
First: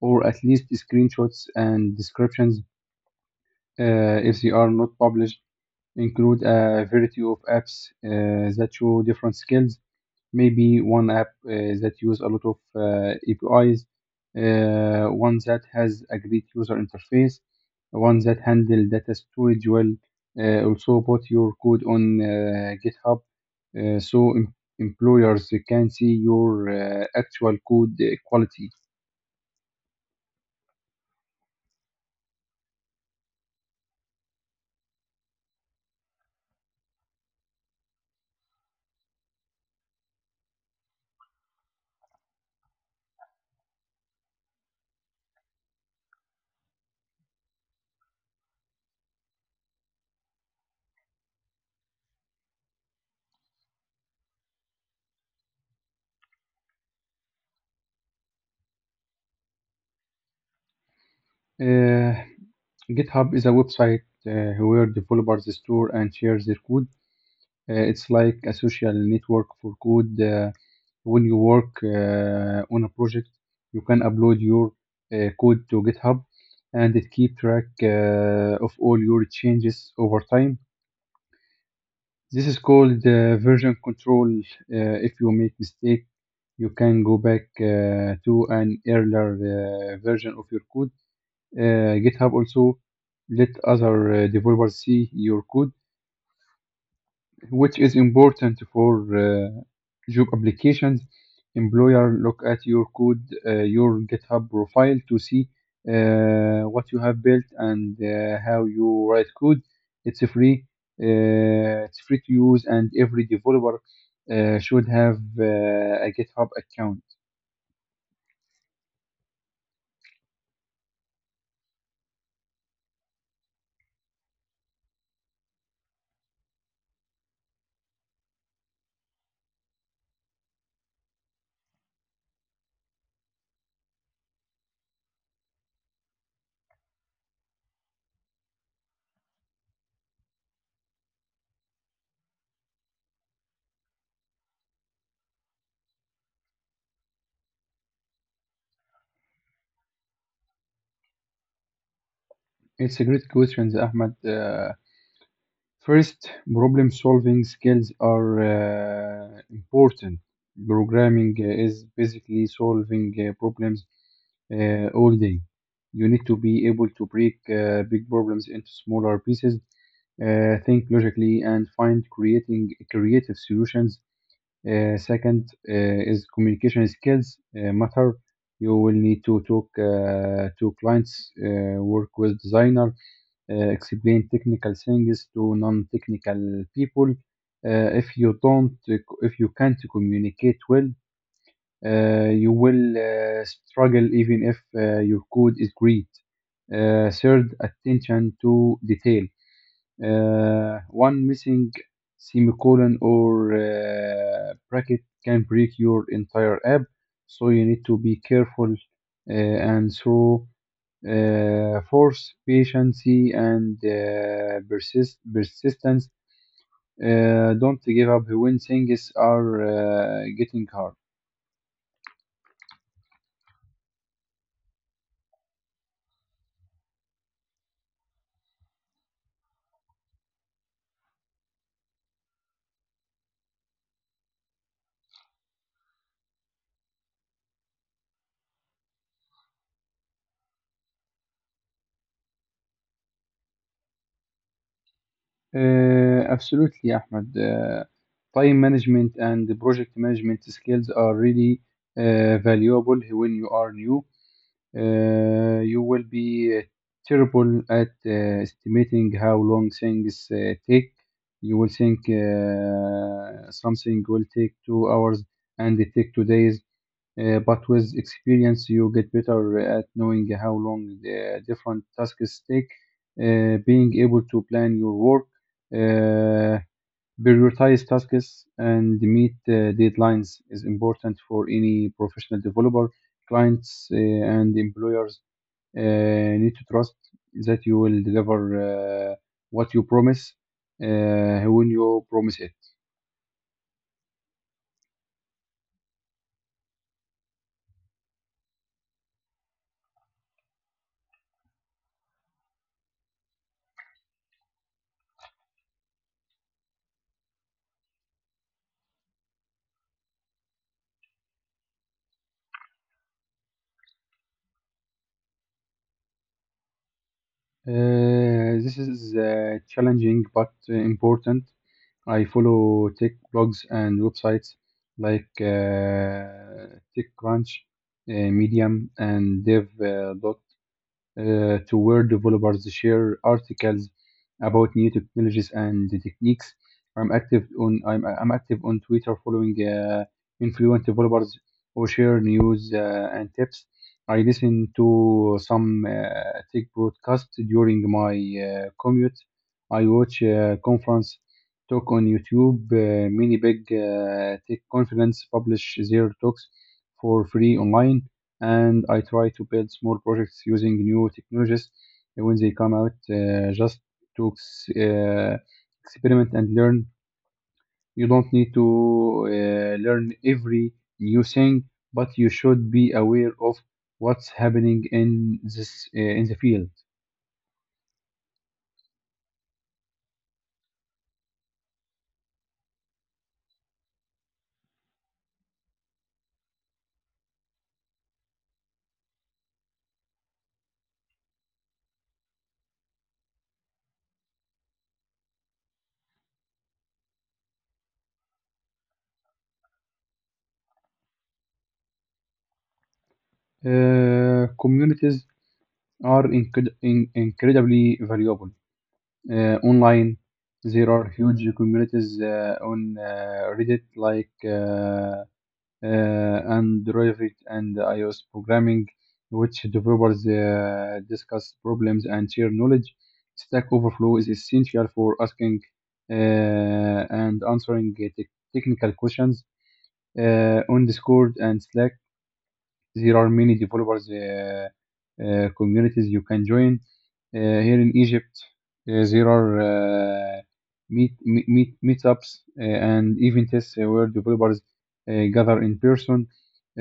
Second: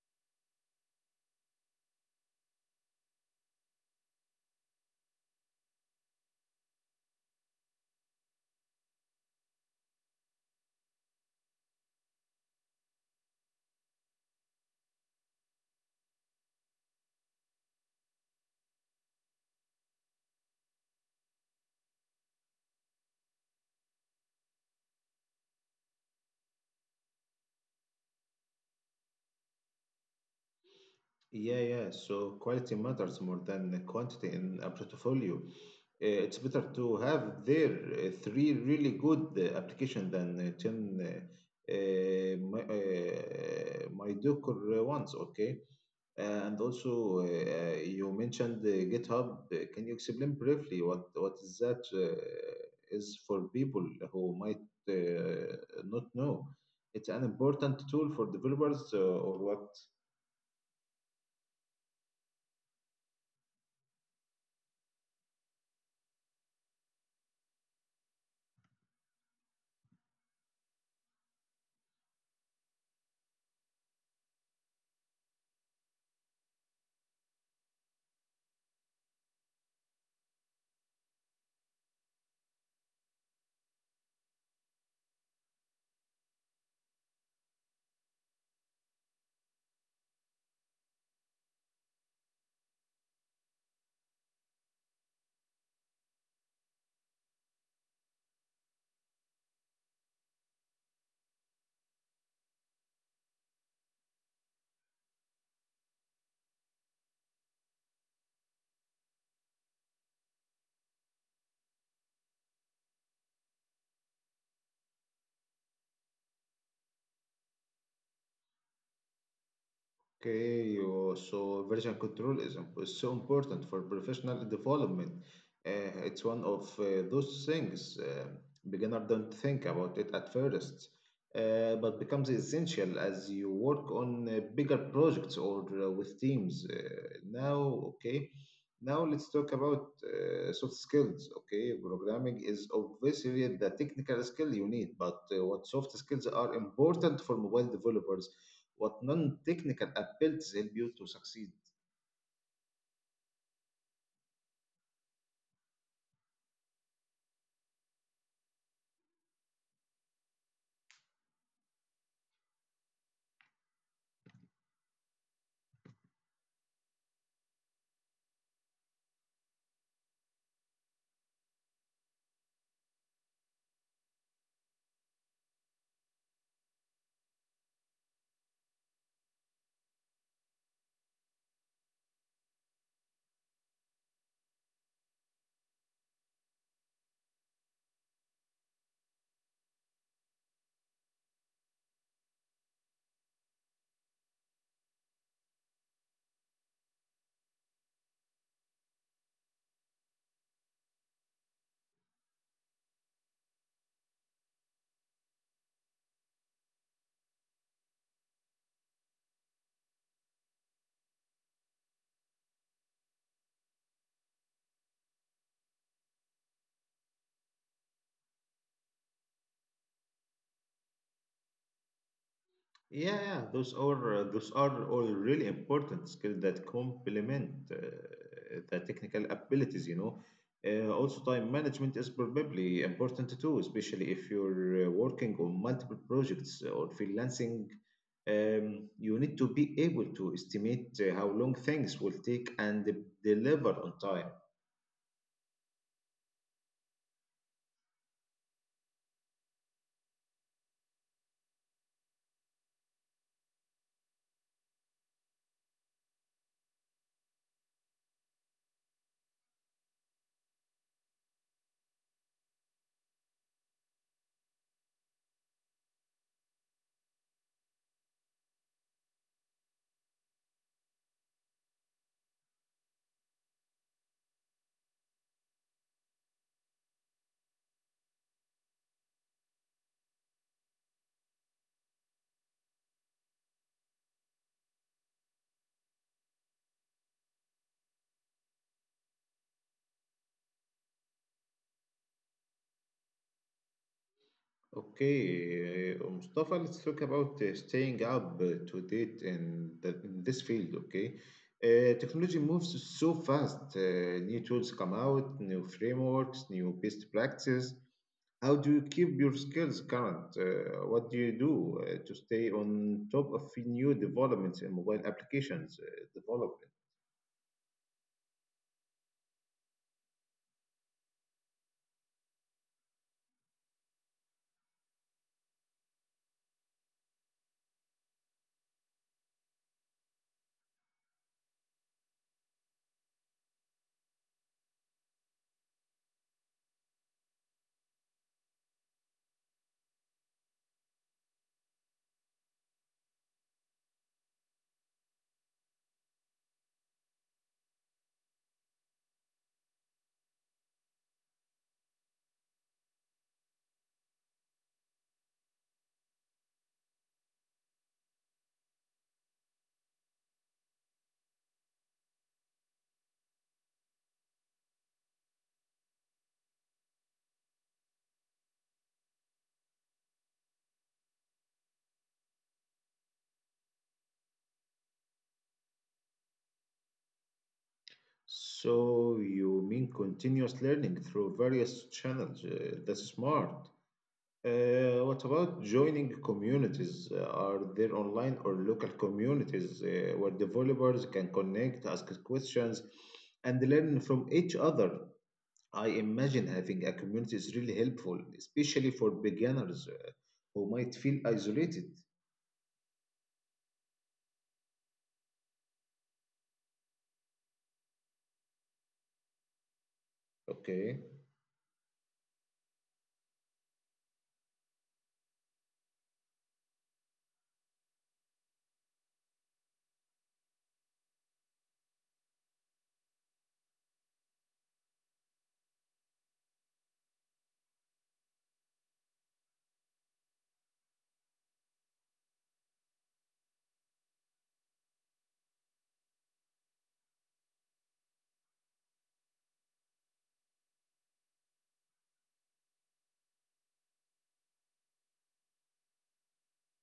or at least screenshots and descriptions if they are not published include a variety of apps that show different skills. Maybe one app that use a lot of APIs, one that has a great user interface, one that handle data storage well. Also, put your code on GitHub so employers can see your actual code quality. Yeah, yeah. So quality matters more than the quantity in a portfolio. It's better to have there three really good application than 10 mediocre ones, okay? And also, you mentioned GitHub. Can you explain briefly what is that is for people who might not know? It's an important tool for developers, or what? Uh, GitHub is a website where developers store and share their code. It's like a social network for code. When you work on a project, you can upload your code to GitHub and it keep track of all your changes over time. This is called version control. If you make mistake, you can go back to an earlier version of your code. GitHub also let other developers see your code, which is important for job applications. Employer look at your code, your GitHub profile to see what you have built and how you write code. It's free. It's free to use, and every developer should have a GitHub account. Okay, oh, so version control is so important for professional development. It's one of those things beginner don't think about it at first, but becomes essential as you work on bigger projects or with teams. Okay, now let's talk about soft skills. Okay, programming is obviously the technical skill you need, but what soft skills are important for mobile developers? What non-technical abilities help you to succeed. It's a great question, Ahmed. First, problem-solving skills are important. Programming is basically solving problems all day. You need to be able to break big problems into smaller pieces, think logically, and find creating creative solutions. Second is communication skills matter. You will need to talk to clients, work with designers explain technical things to non-technical people. Uh, if you don't, if you can't communicate well, you will struggle even if your code is great. Third, attention to detail. One missing semicolon or bracket can break your entire app, so you need to be careful uh, and thorough force, patience, and persistence. Don't give up when things are getting hard. Yeah, yeah, those are all really important skills that complement the technical abilities. You know, also time management is probably important too, especially if you're working on multiple projects or freelancing. You need to be able to estimate how long things will take deliver on time. Absolutely, Ahmed. Time management and project management skills are really valuable when you are new. You will be terrible at estimating how long things take. You will think something will take 2 hours and it take 2 days. But with experience, you get better at knowing how long the different tasks take. Being able to plan your work, uh, prioritize tasks, and meet deadlines is important for any professional developer clients and employers uh, need to trust that you will deliver what you promise when you promise it. Okay, Mustafa, let's talk about staying up to date in in this field, okay? Technology moves so fast. New tools come out, new frameworks, new best practices. How do you keep your skills current? What do you do to stay on top of new developments in mobile applications development? This is challenging but important. I follow tech blogs and websites like TechCrunch, Medium, and Dev.com to where developers share articles about new technologies and the techniques. I'm active on Twitter following influent developers who share news and tips. I listen to some tech broadcasts during my commute. I watch conference talk on YouTube. Many big tech conference publish their talks for free online and I try to build small projects using new technologies when they come out, just to ex- uh, experiment and learn. You don't need to learn every new thing, but you should be aware of what's happening in this in the field. So you mean continuous learning through various channels? That's smart. What about joining communities? Are there online or local communities where developers can connect, ask questions, and learn from each other? I imagine having a community is really helpful, especially for beginners who might feel isolated. Communities are incredibly valuable. Online, there Okay. are huge communities on Reddit, like. And derivative and iOS programming, which developers discuss problems and share knowledge. Stack Overflow is essential for asking uh, and answering technical questions on Discord and Slack. There are many developers communities you can join. Here in Egypt, there are meetups and events where developers gather in person.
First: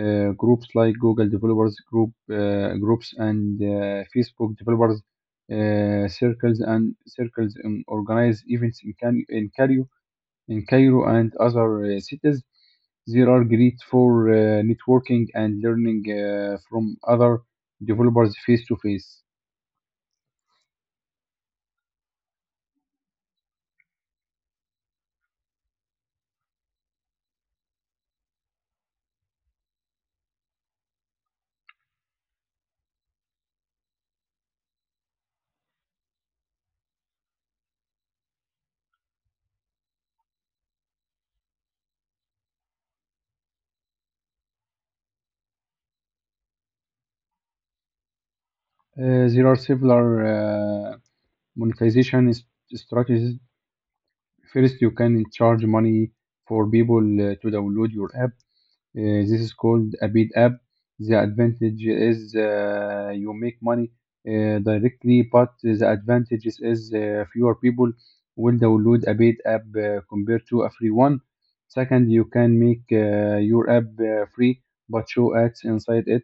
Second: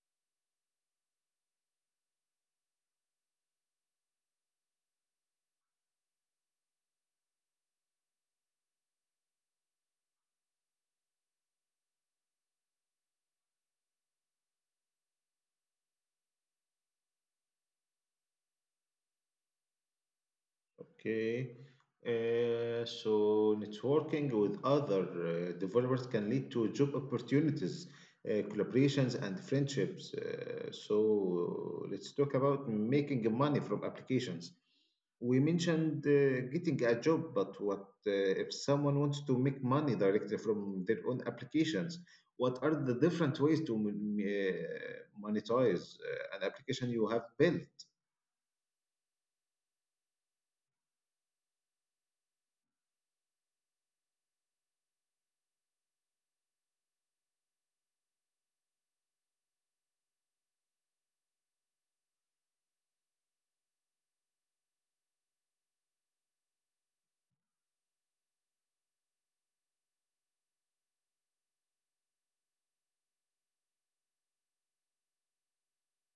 Groups like Google Developers Group, groups and Facebook Developers circles and circles organize events in Cairo and other cities. There are great for networking and learning from other developers face to face. Okay. So networking with other developers can lead to job opportunities, collaborations, and friendships. So let's talk about making money from applications. We mentioned getting a job, but what if someone wants to make money directly from their own applications? What are the different ways to monetize an application you have built? There are several monetization strategies. First, you can charge money for people to download your app. This is called a paid app. The advantage is you make money directly, but the advantages is fewer people will download a paid app compared to a free one. Second, you can make your app free but show ads inside it.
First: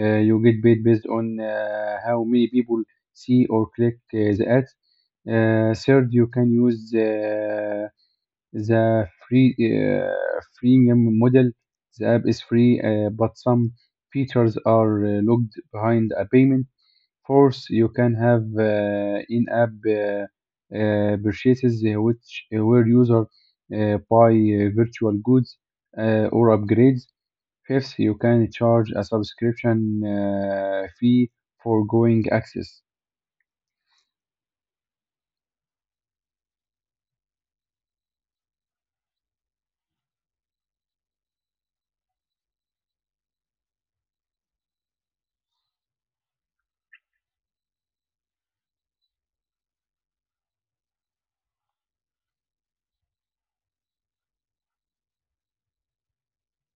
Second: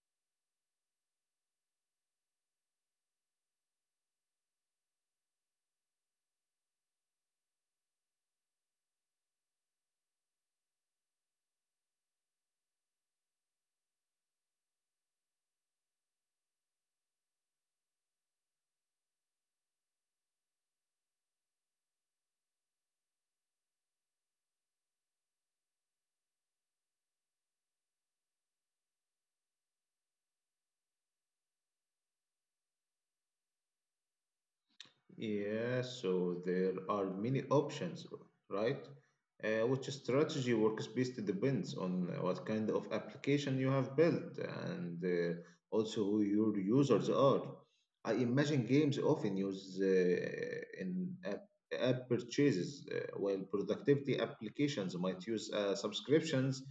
You get paid based on how many people see or click the ads. Third, you can use the free freemium model, the app is free, but some features are logged behind a payment. Fourth, you can have in-app purchases, which where user buy virtual goods or upgrades. Fifth, you can charge a subscription fee for going access. Yeah, so there are many options, right? Which strategy works best depends on what kind of application you have built and also who your users are. I imagine games often use app purchases, while productivity applications might use subscriptions.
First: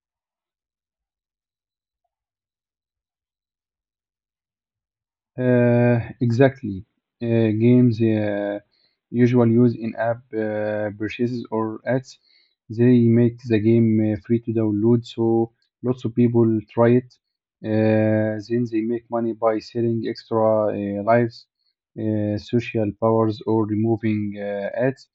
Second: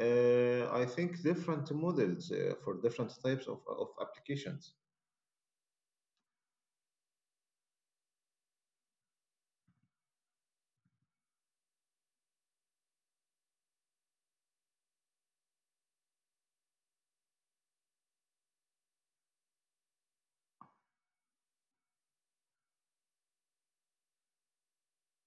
I think different models for different types of applications. Exactly. Uh, Games usually use in-app purchases or ads. They make the game free to download, so lots of people try it. Then they make money by selling extra lives, social powers, or removing ads.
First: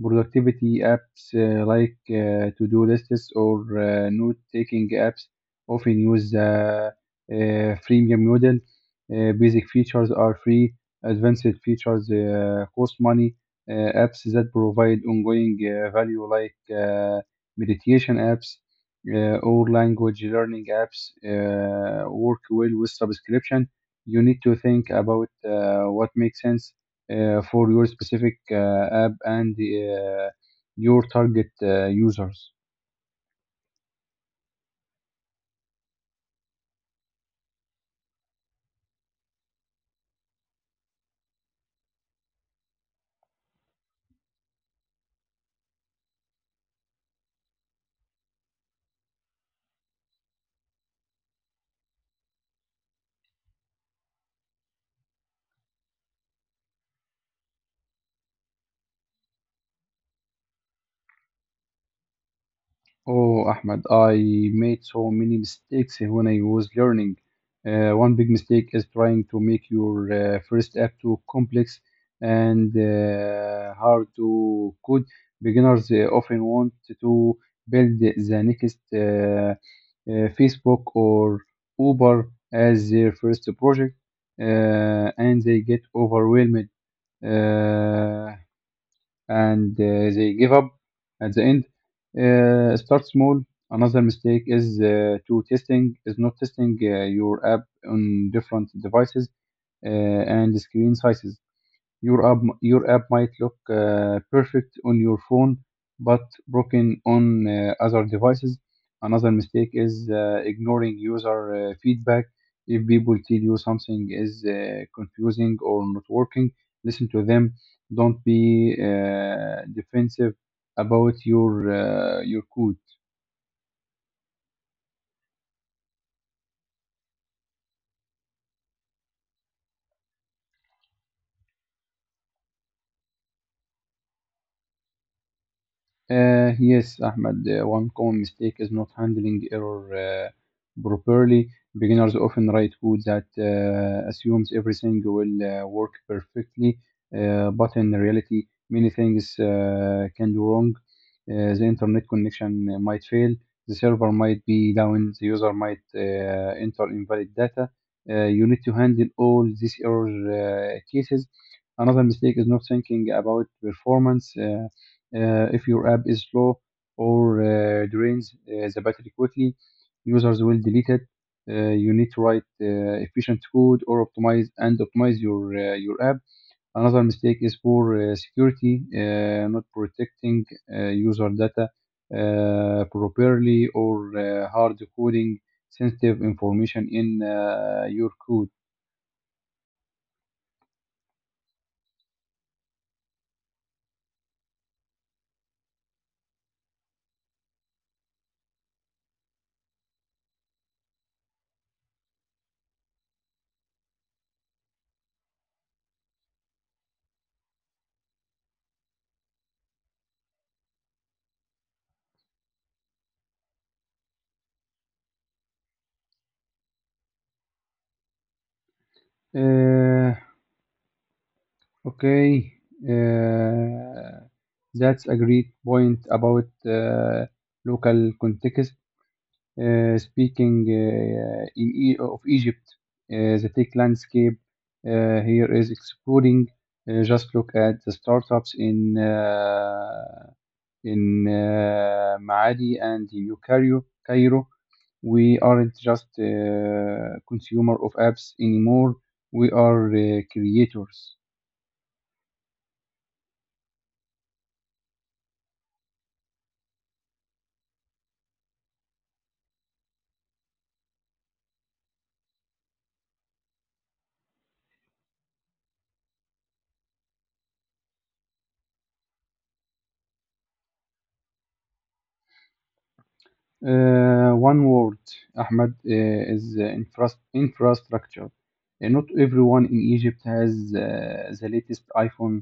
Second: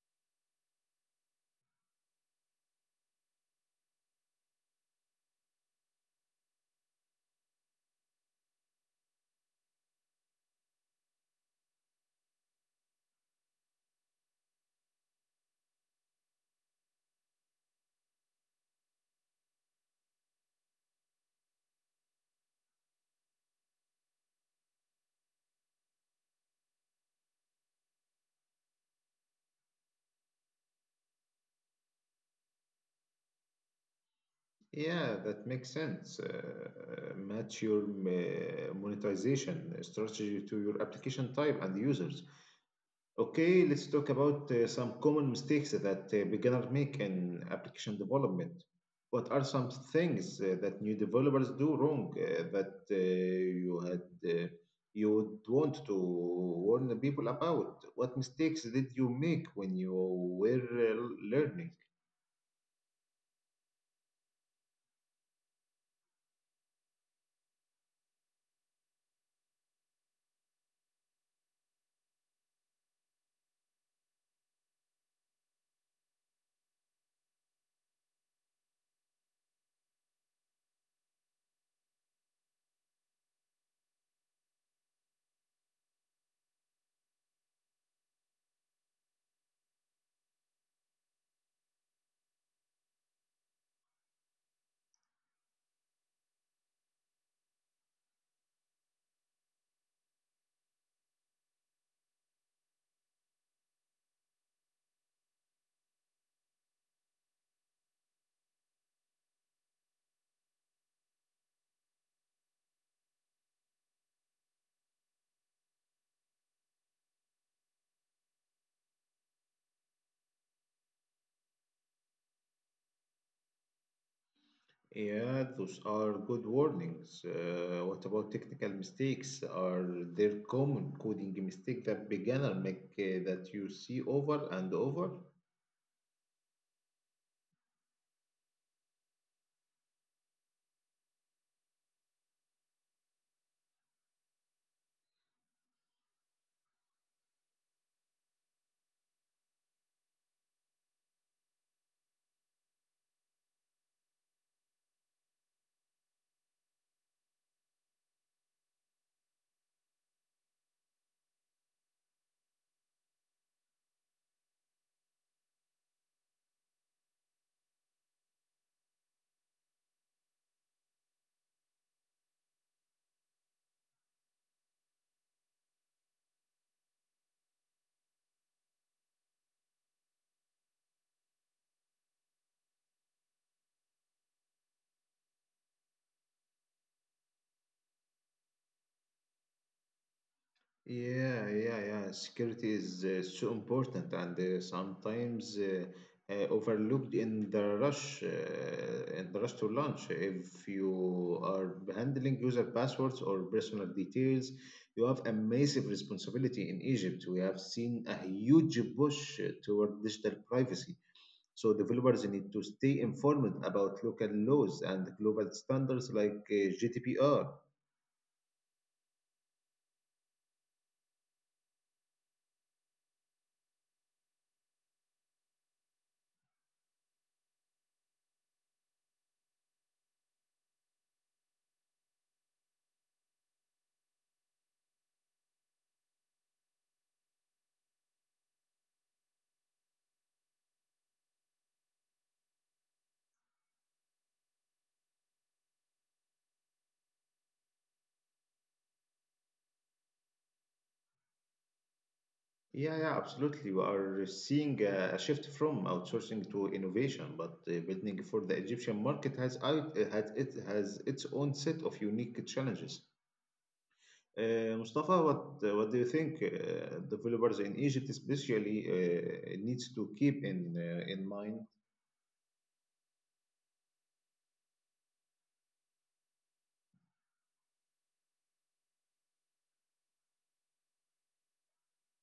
Productivity apps like to-do lists or note-taking apps often use the freemium model basic features are free, advanced features cost money, apps that provide ongoing value like meditation apps or language learning apps work well with subscription. You need to think about what makes sense for your specific app and your target users. Yeah, that makes sense. Match your monetization strategy to your application type and users. Okay, let's talk about some common mistakes that beginners make in application development. What are some things that new developers do wrong that you had uh, you would want to warn the people about? What mistakes did you make when you were learning? Oh, Ahmed, I made so many mistakes when I was learning. One big mistake is trying to make your first app too complex and hard to code. Beginners often want to build the next Facebook or Uber as their first project, and they get overwhelmed. Uh, and They give up at the end. Start small. Another mistake is to testing is not testing your app on different devices and screen sizes. Your app might look perfect on your phone, but broken on other devices. Another mistake is ignoring user feedback. If people tell you something is confusing or not working, listen to them. Don't be defensive about your code. Yeah, those are good warnings. What about technical mistakes? Are there common coding mistakes that beginner make that you see over and over? Yes, Ahmed, one common mistake is not handling error properly. Beginners often write code that assumes everything will work perfectly, but in reality, many things can do wrong. The internet connection might fail, the server might be down, the user might enter invalid data. You need to handle all these error cases. Another mistake is not thinking about performance. If your app is slow or drains the battery quickly, users will delete it. You need to write efficient code or optimize and optimize your app. Another mistake is poor security, not protecting user data properly or hard coding sensitive information in your code. Yeah, yeah, yeah. Security is so important and sometimes overlooked in in the rush to launch. If you are handling user passwords or personal details, you have a massive responsibility in Egypt. We have seen a huge push toward digital privacy. So developers need to stay informed about local laws and global standards like GDPR. Uh, Okay, uh, that's a great point about local context. Speaking in e of Egypt, the tech landscape here is exploding. Just look at the startups in Maadi and in Cairo, we aren't just consumer of apps anymore. We are creators. Yeah, yeah, absolutely. We are seeing a shift from outsourcing to innovation, but building for the Egyptian market has out, has it has its own set of unique challenges. Mustafa, what do you think? Developers in Egypt, especially, needs to keep in mind. One word, Ahmed, is infrastructure. Not everyone in Egypt has the latest iPhone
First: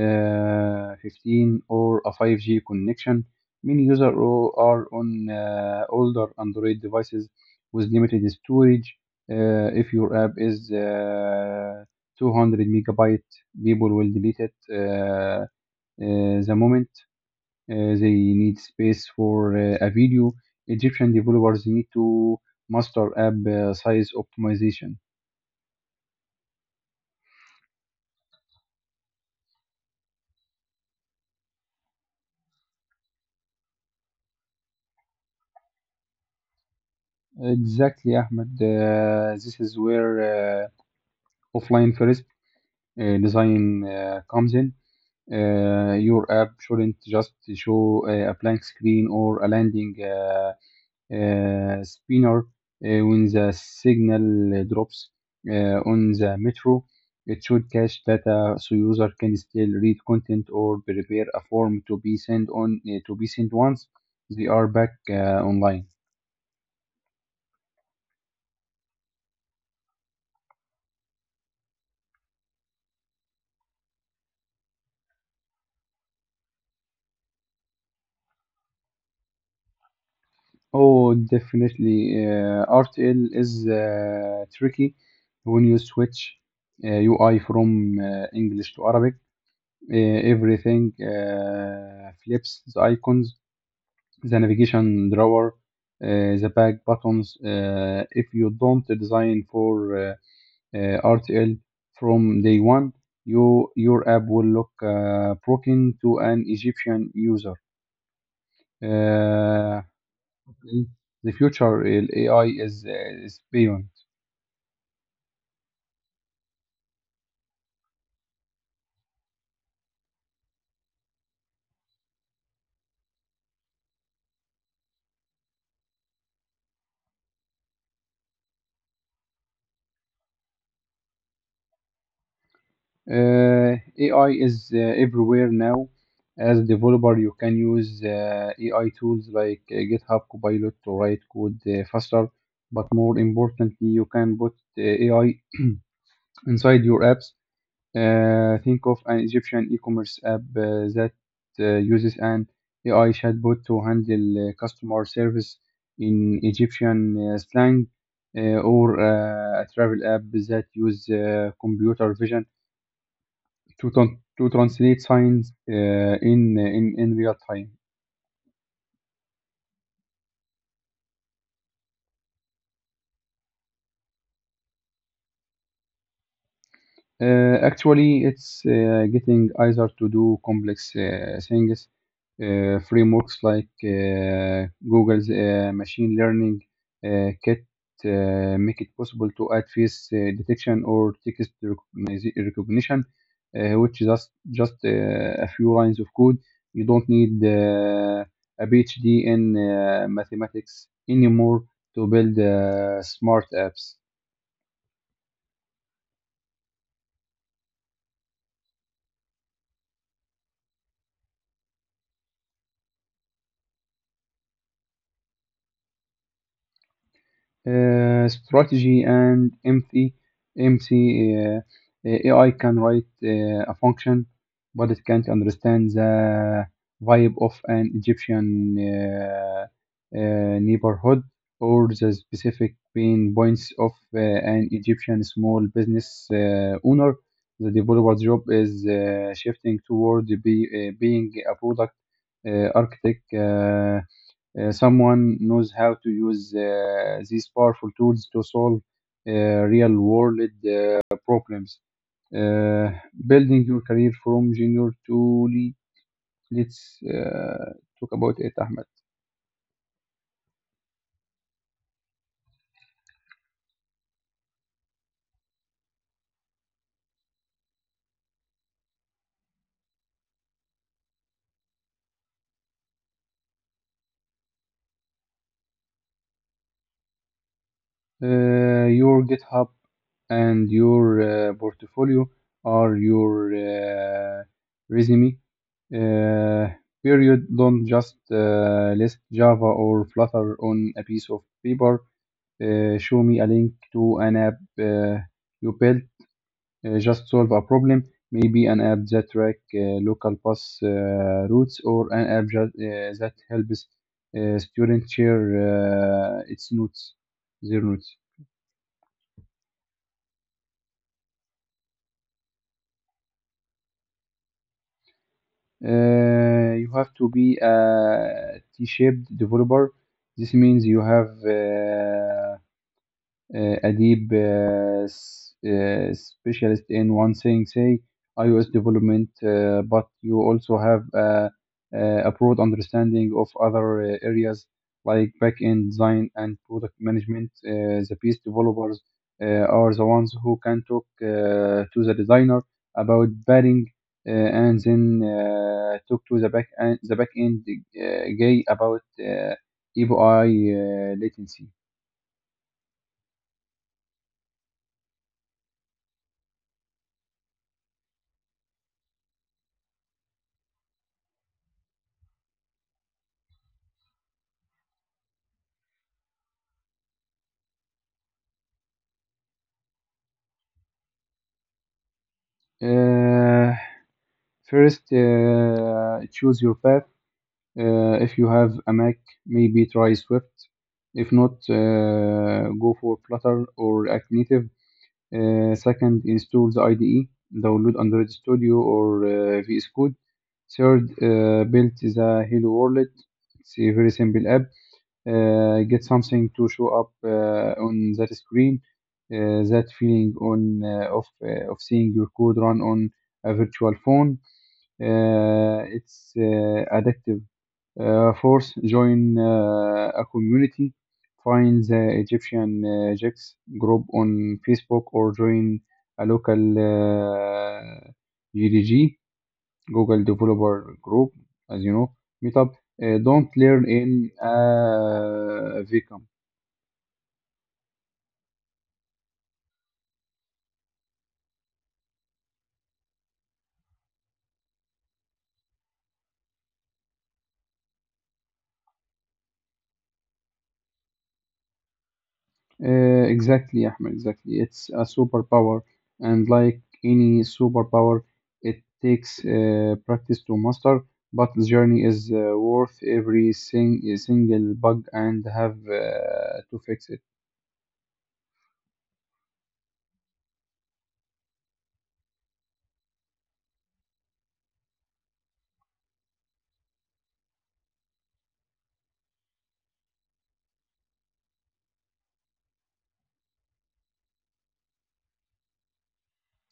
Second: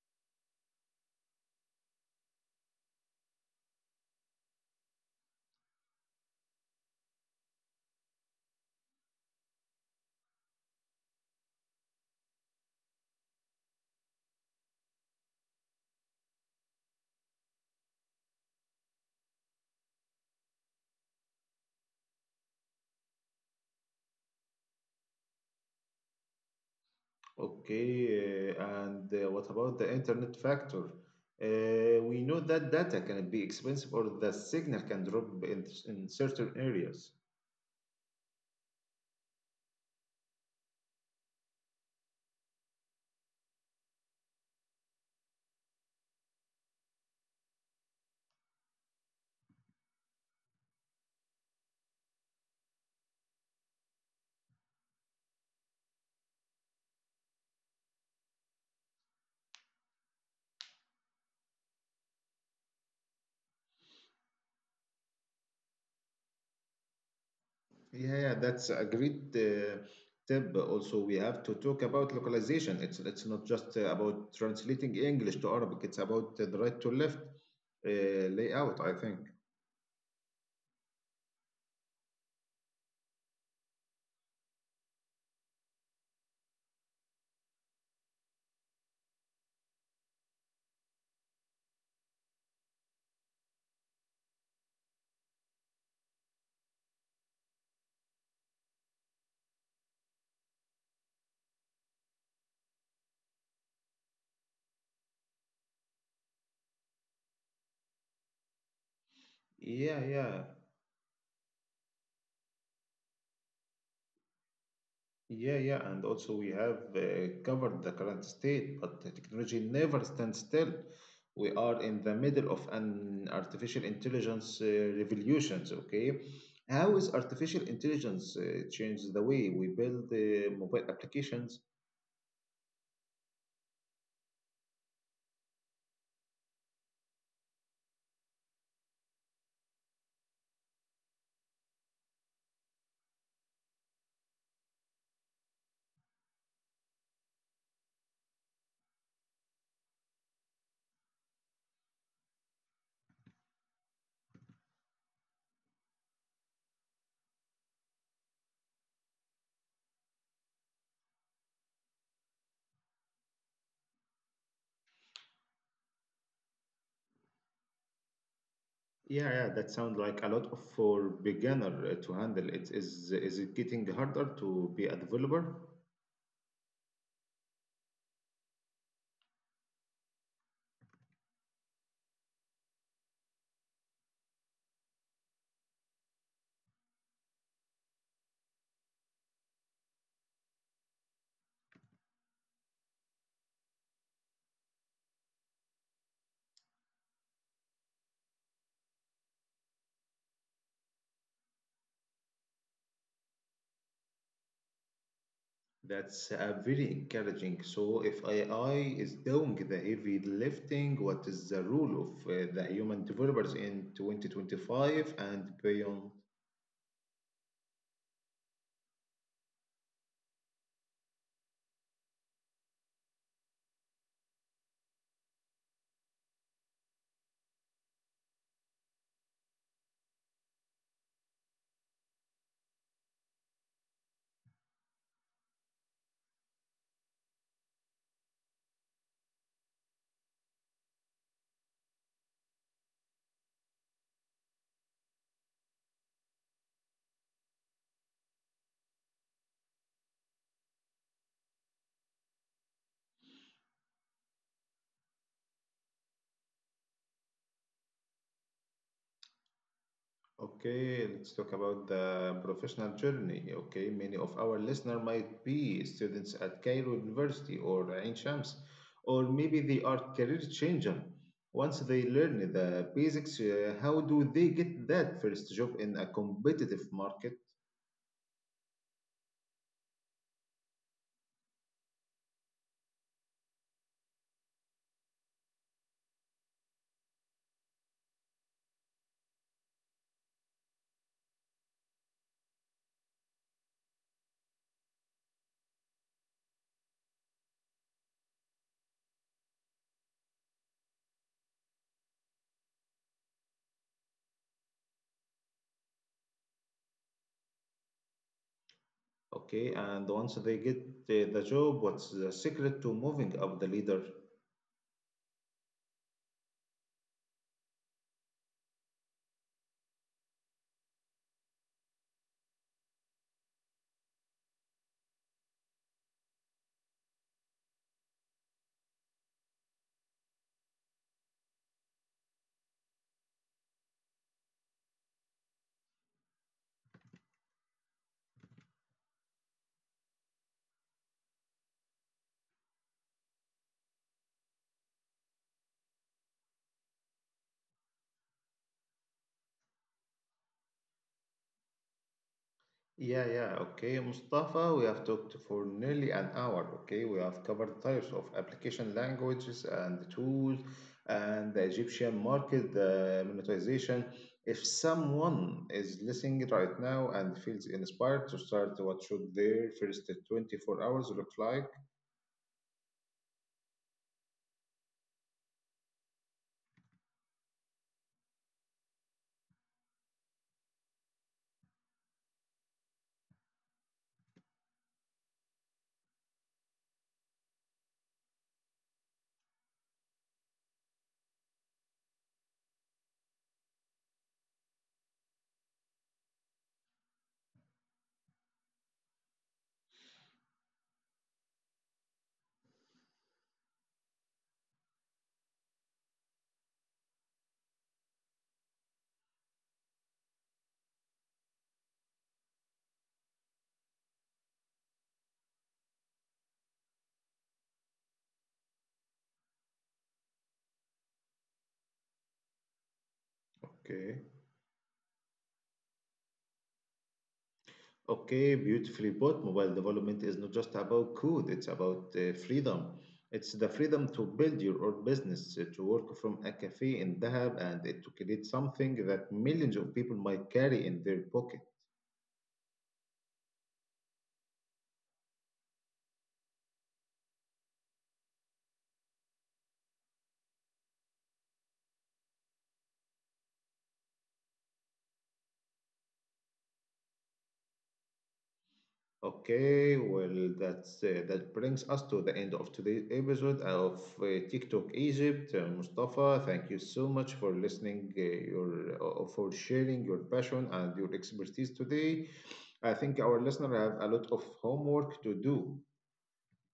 15 or a 5G connection. Many users are on older Android devices with limited storage. If your app is 200 megabyte, people will delete it the moment they need space for a video. Egyptian developers need to master app size optimization. Okay, and what about the internet factor? We know that data can be expensive or the signal can drop in certain areas. Exactly, Ahmed. This is where offline first design comes in. Your app shouldn't just show a blank screen or a landing spinner when the signal drops on the metro. It should cache data so user can still read content or prepare a form to be sent once they are back online. Yeah, yeah, that's a great tip. Also, we have to talk about localization. It's not just about translating English to Arabic. It's about the right to left uh, layout, I think. Oh, definitely. RTL is tricky when you switch UI from English to Arabic. Everything flips the icons, the navigation drawer, the back buttons. If you don't design for RTL from day one, your app will look broken to an Egyptian user. Uh, Yeah, yeah, Mm. The future in AI is is beyond. yeah, yeah. And also, we have covered the current state, but the technology never stands still. We are in the middle of an artificial intelligence revolutions. Okay, how is artificial intelligence changed the way we build mobile applications? AI is everywhere now. As a developer, you can use AI tools like GitHub Copilot to write code faster, but more importantly, you can put AI inside your apps. Think of an Egyptian e-commerce app that uses an AI chatbot to handle customer service in Egyptian slang, or a travel app that uses computer vision to to translate signs in real time. Yeah, yeah, that sounds like a lot of- for beginner to handle. It Is it getting harder to be a developer? Actually, it's getting easier to do complex things, frameworks like Google's machine learning kit make it possible to add face detection or text recognition, which is just a few lines of code. You don't need a PhD in mathematics anymore to build smart apps. That's very encouraging. So if AI is doing the heavy lifting, what is the role of the human developers in 2025 and beyond? Strategy and empty MC. uh, uh, AI can write a function, but it can't understand the vibe of an Egyptian neighborhood or the specific pain points of an Egyptian small business owner. The developer's job is shifting toward being a product architect. Someone knows how to use these powerful tools to solve uh, real world uh, problems. Uh, Building your career from junior to lead. Let's talk about it, Ahmed. Okay, let's talk about the professional journey. Okay, many of our listener might be students at Cairo University or Ain Shams, or maybe they are career changer. Once they learn the basics, how do they get that first job in a competitive market? Your GitHub and your portfolio are your resume. Uh, Period. Don't just list Java or Flutter on a piece of paper. Show me a link to an app you built, just solve a problem, maybe an app that track local bus routes or an app that, that helps students share their notes. Okay, and once they get the job, what's the secret to moving up the leader. You have to be a T-shaped developer. This means you have a deep specialist in one thing, say iOS development, but you also have a broad understanding of other areas like back-end design and product management. The piece developers are the ones who can talk to the designer about padding and then talk to the back end guy about API latency. Yeah, yeah, okay, Mustafa, we have talked for nearly an hour, okay? We have covered types of application languages and tools and the Egyptian market, the monetization. If someone is listening right now and feels inspired to start, what should their first 24 hours look like? Uh, First, choose your path. If you have a Mac, maybe try Swift. If not, go for Flutter or React Native. Second, install the IDE, download Android Studio or VS Code. Third, build the Hello Wallet. It's a very simple app. Get something to show up on that screen. That feeling on of seeing your code run on a virtual phone, it's addictive. Fourth, join a community. Find the Egyptian Jex group on Facebook or join a local GDG, Google Developer Group, as you know, meetup. Don't learn Okay. in a vacuum. Okay, beautifully put. Mobile development is not just about code, it's about freedom. It's the freedom to build your own business, to work from a cafe in Dahab and to create something that millions of people might carry in their pocket. Exactly, Ahmed, exactly. It's a superpower, and like any superpower, it takes practice to master, but the journey is worth every single bug and have to fix it. Okay, well, that brings us to the end of today's episode of TikTok Egypt. Mustafa, thank you so much for listening, your for sharing your passion and your expertise today. I think our listeners have a lot of homework to do.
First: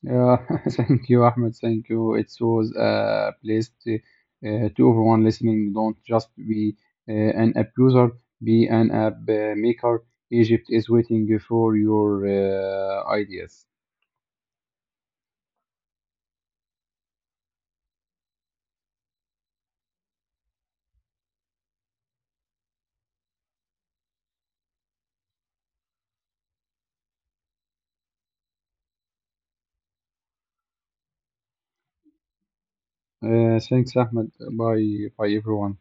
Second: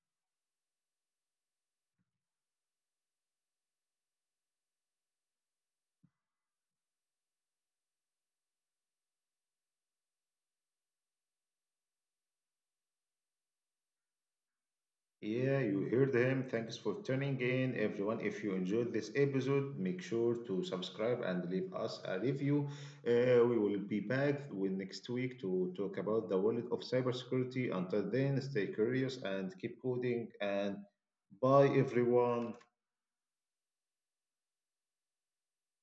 Yeah, thank you, Ahmed. Thank you. It was a place to everyone listening. Don't just be an abuser, be an app maker. Egypt is waiting for your ideas. Yeah, you heard him. Thanks for tuning in, everyone. If you enjoyed this episode, make sure to subscribe and leave us a review. We will be back with next week to talk about the world of cybersecurity. Until then, stay curious and keep coding. And bye, everyone. Thanks, Ahmed. Bye, bye, everyone.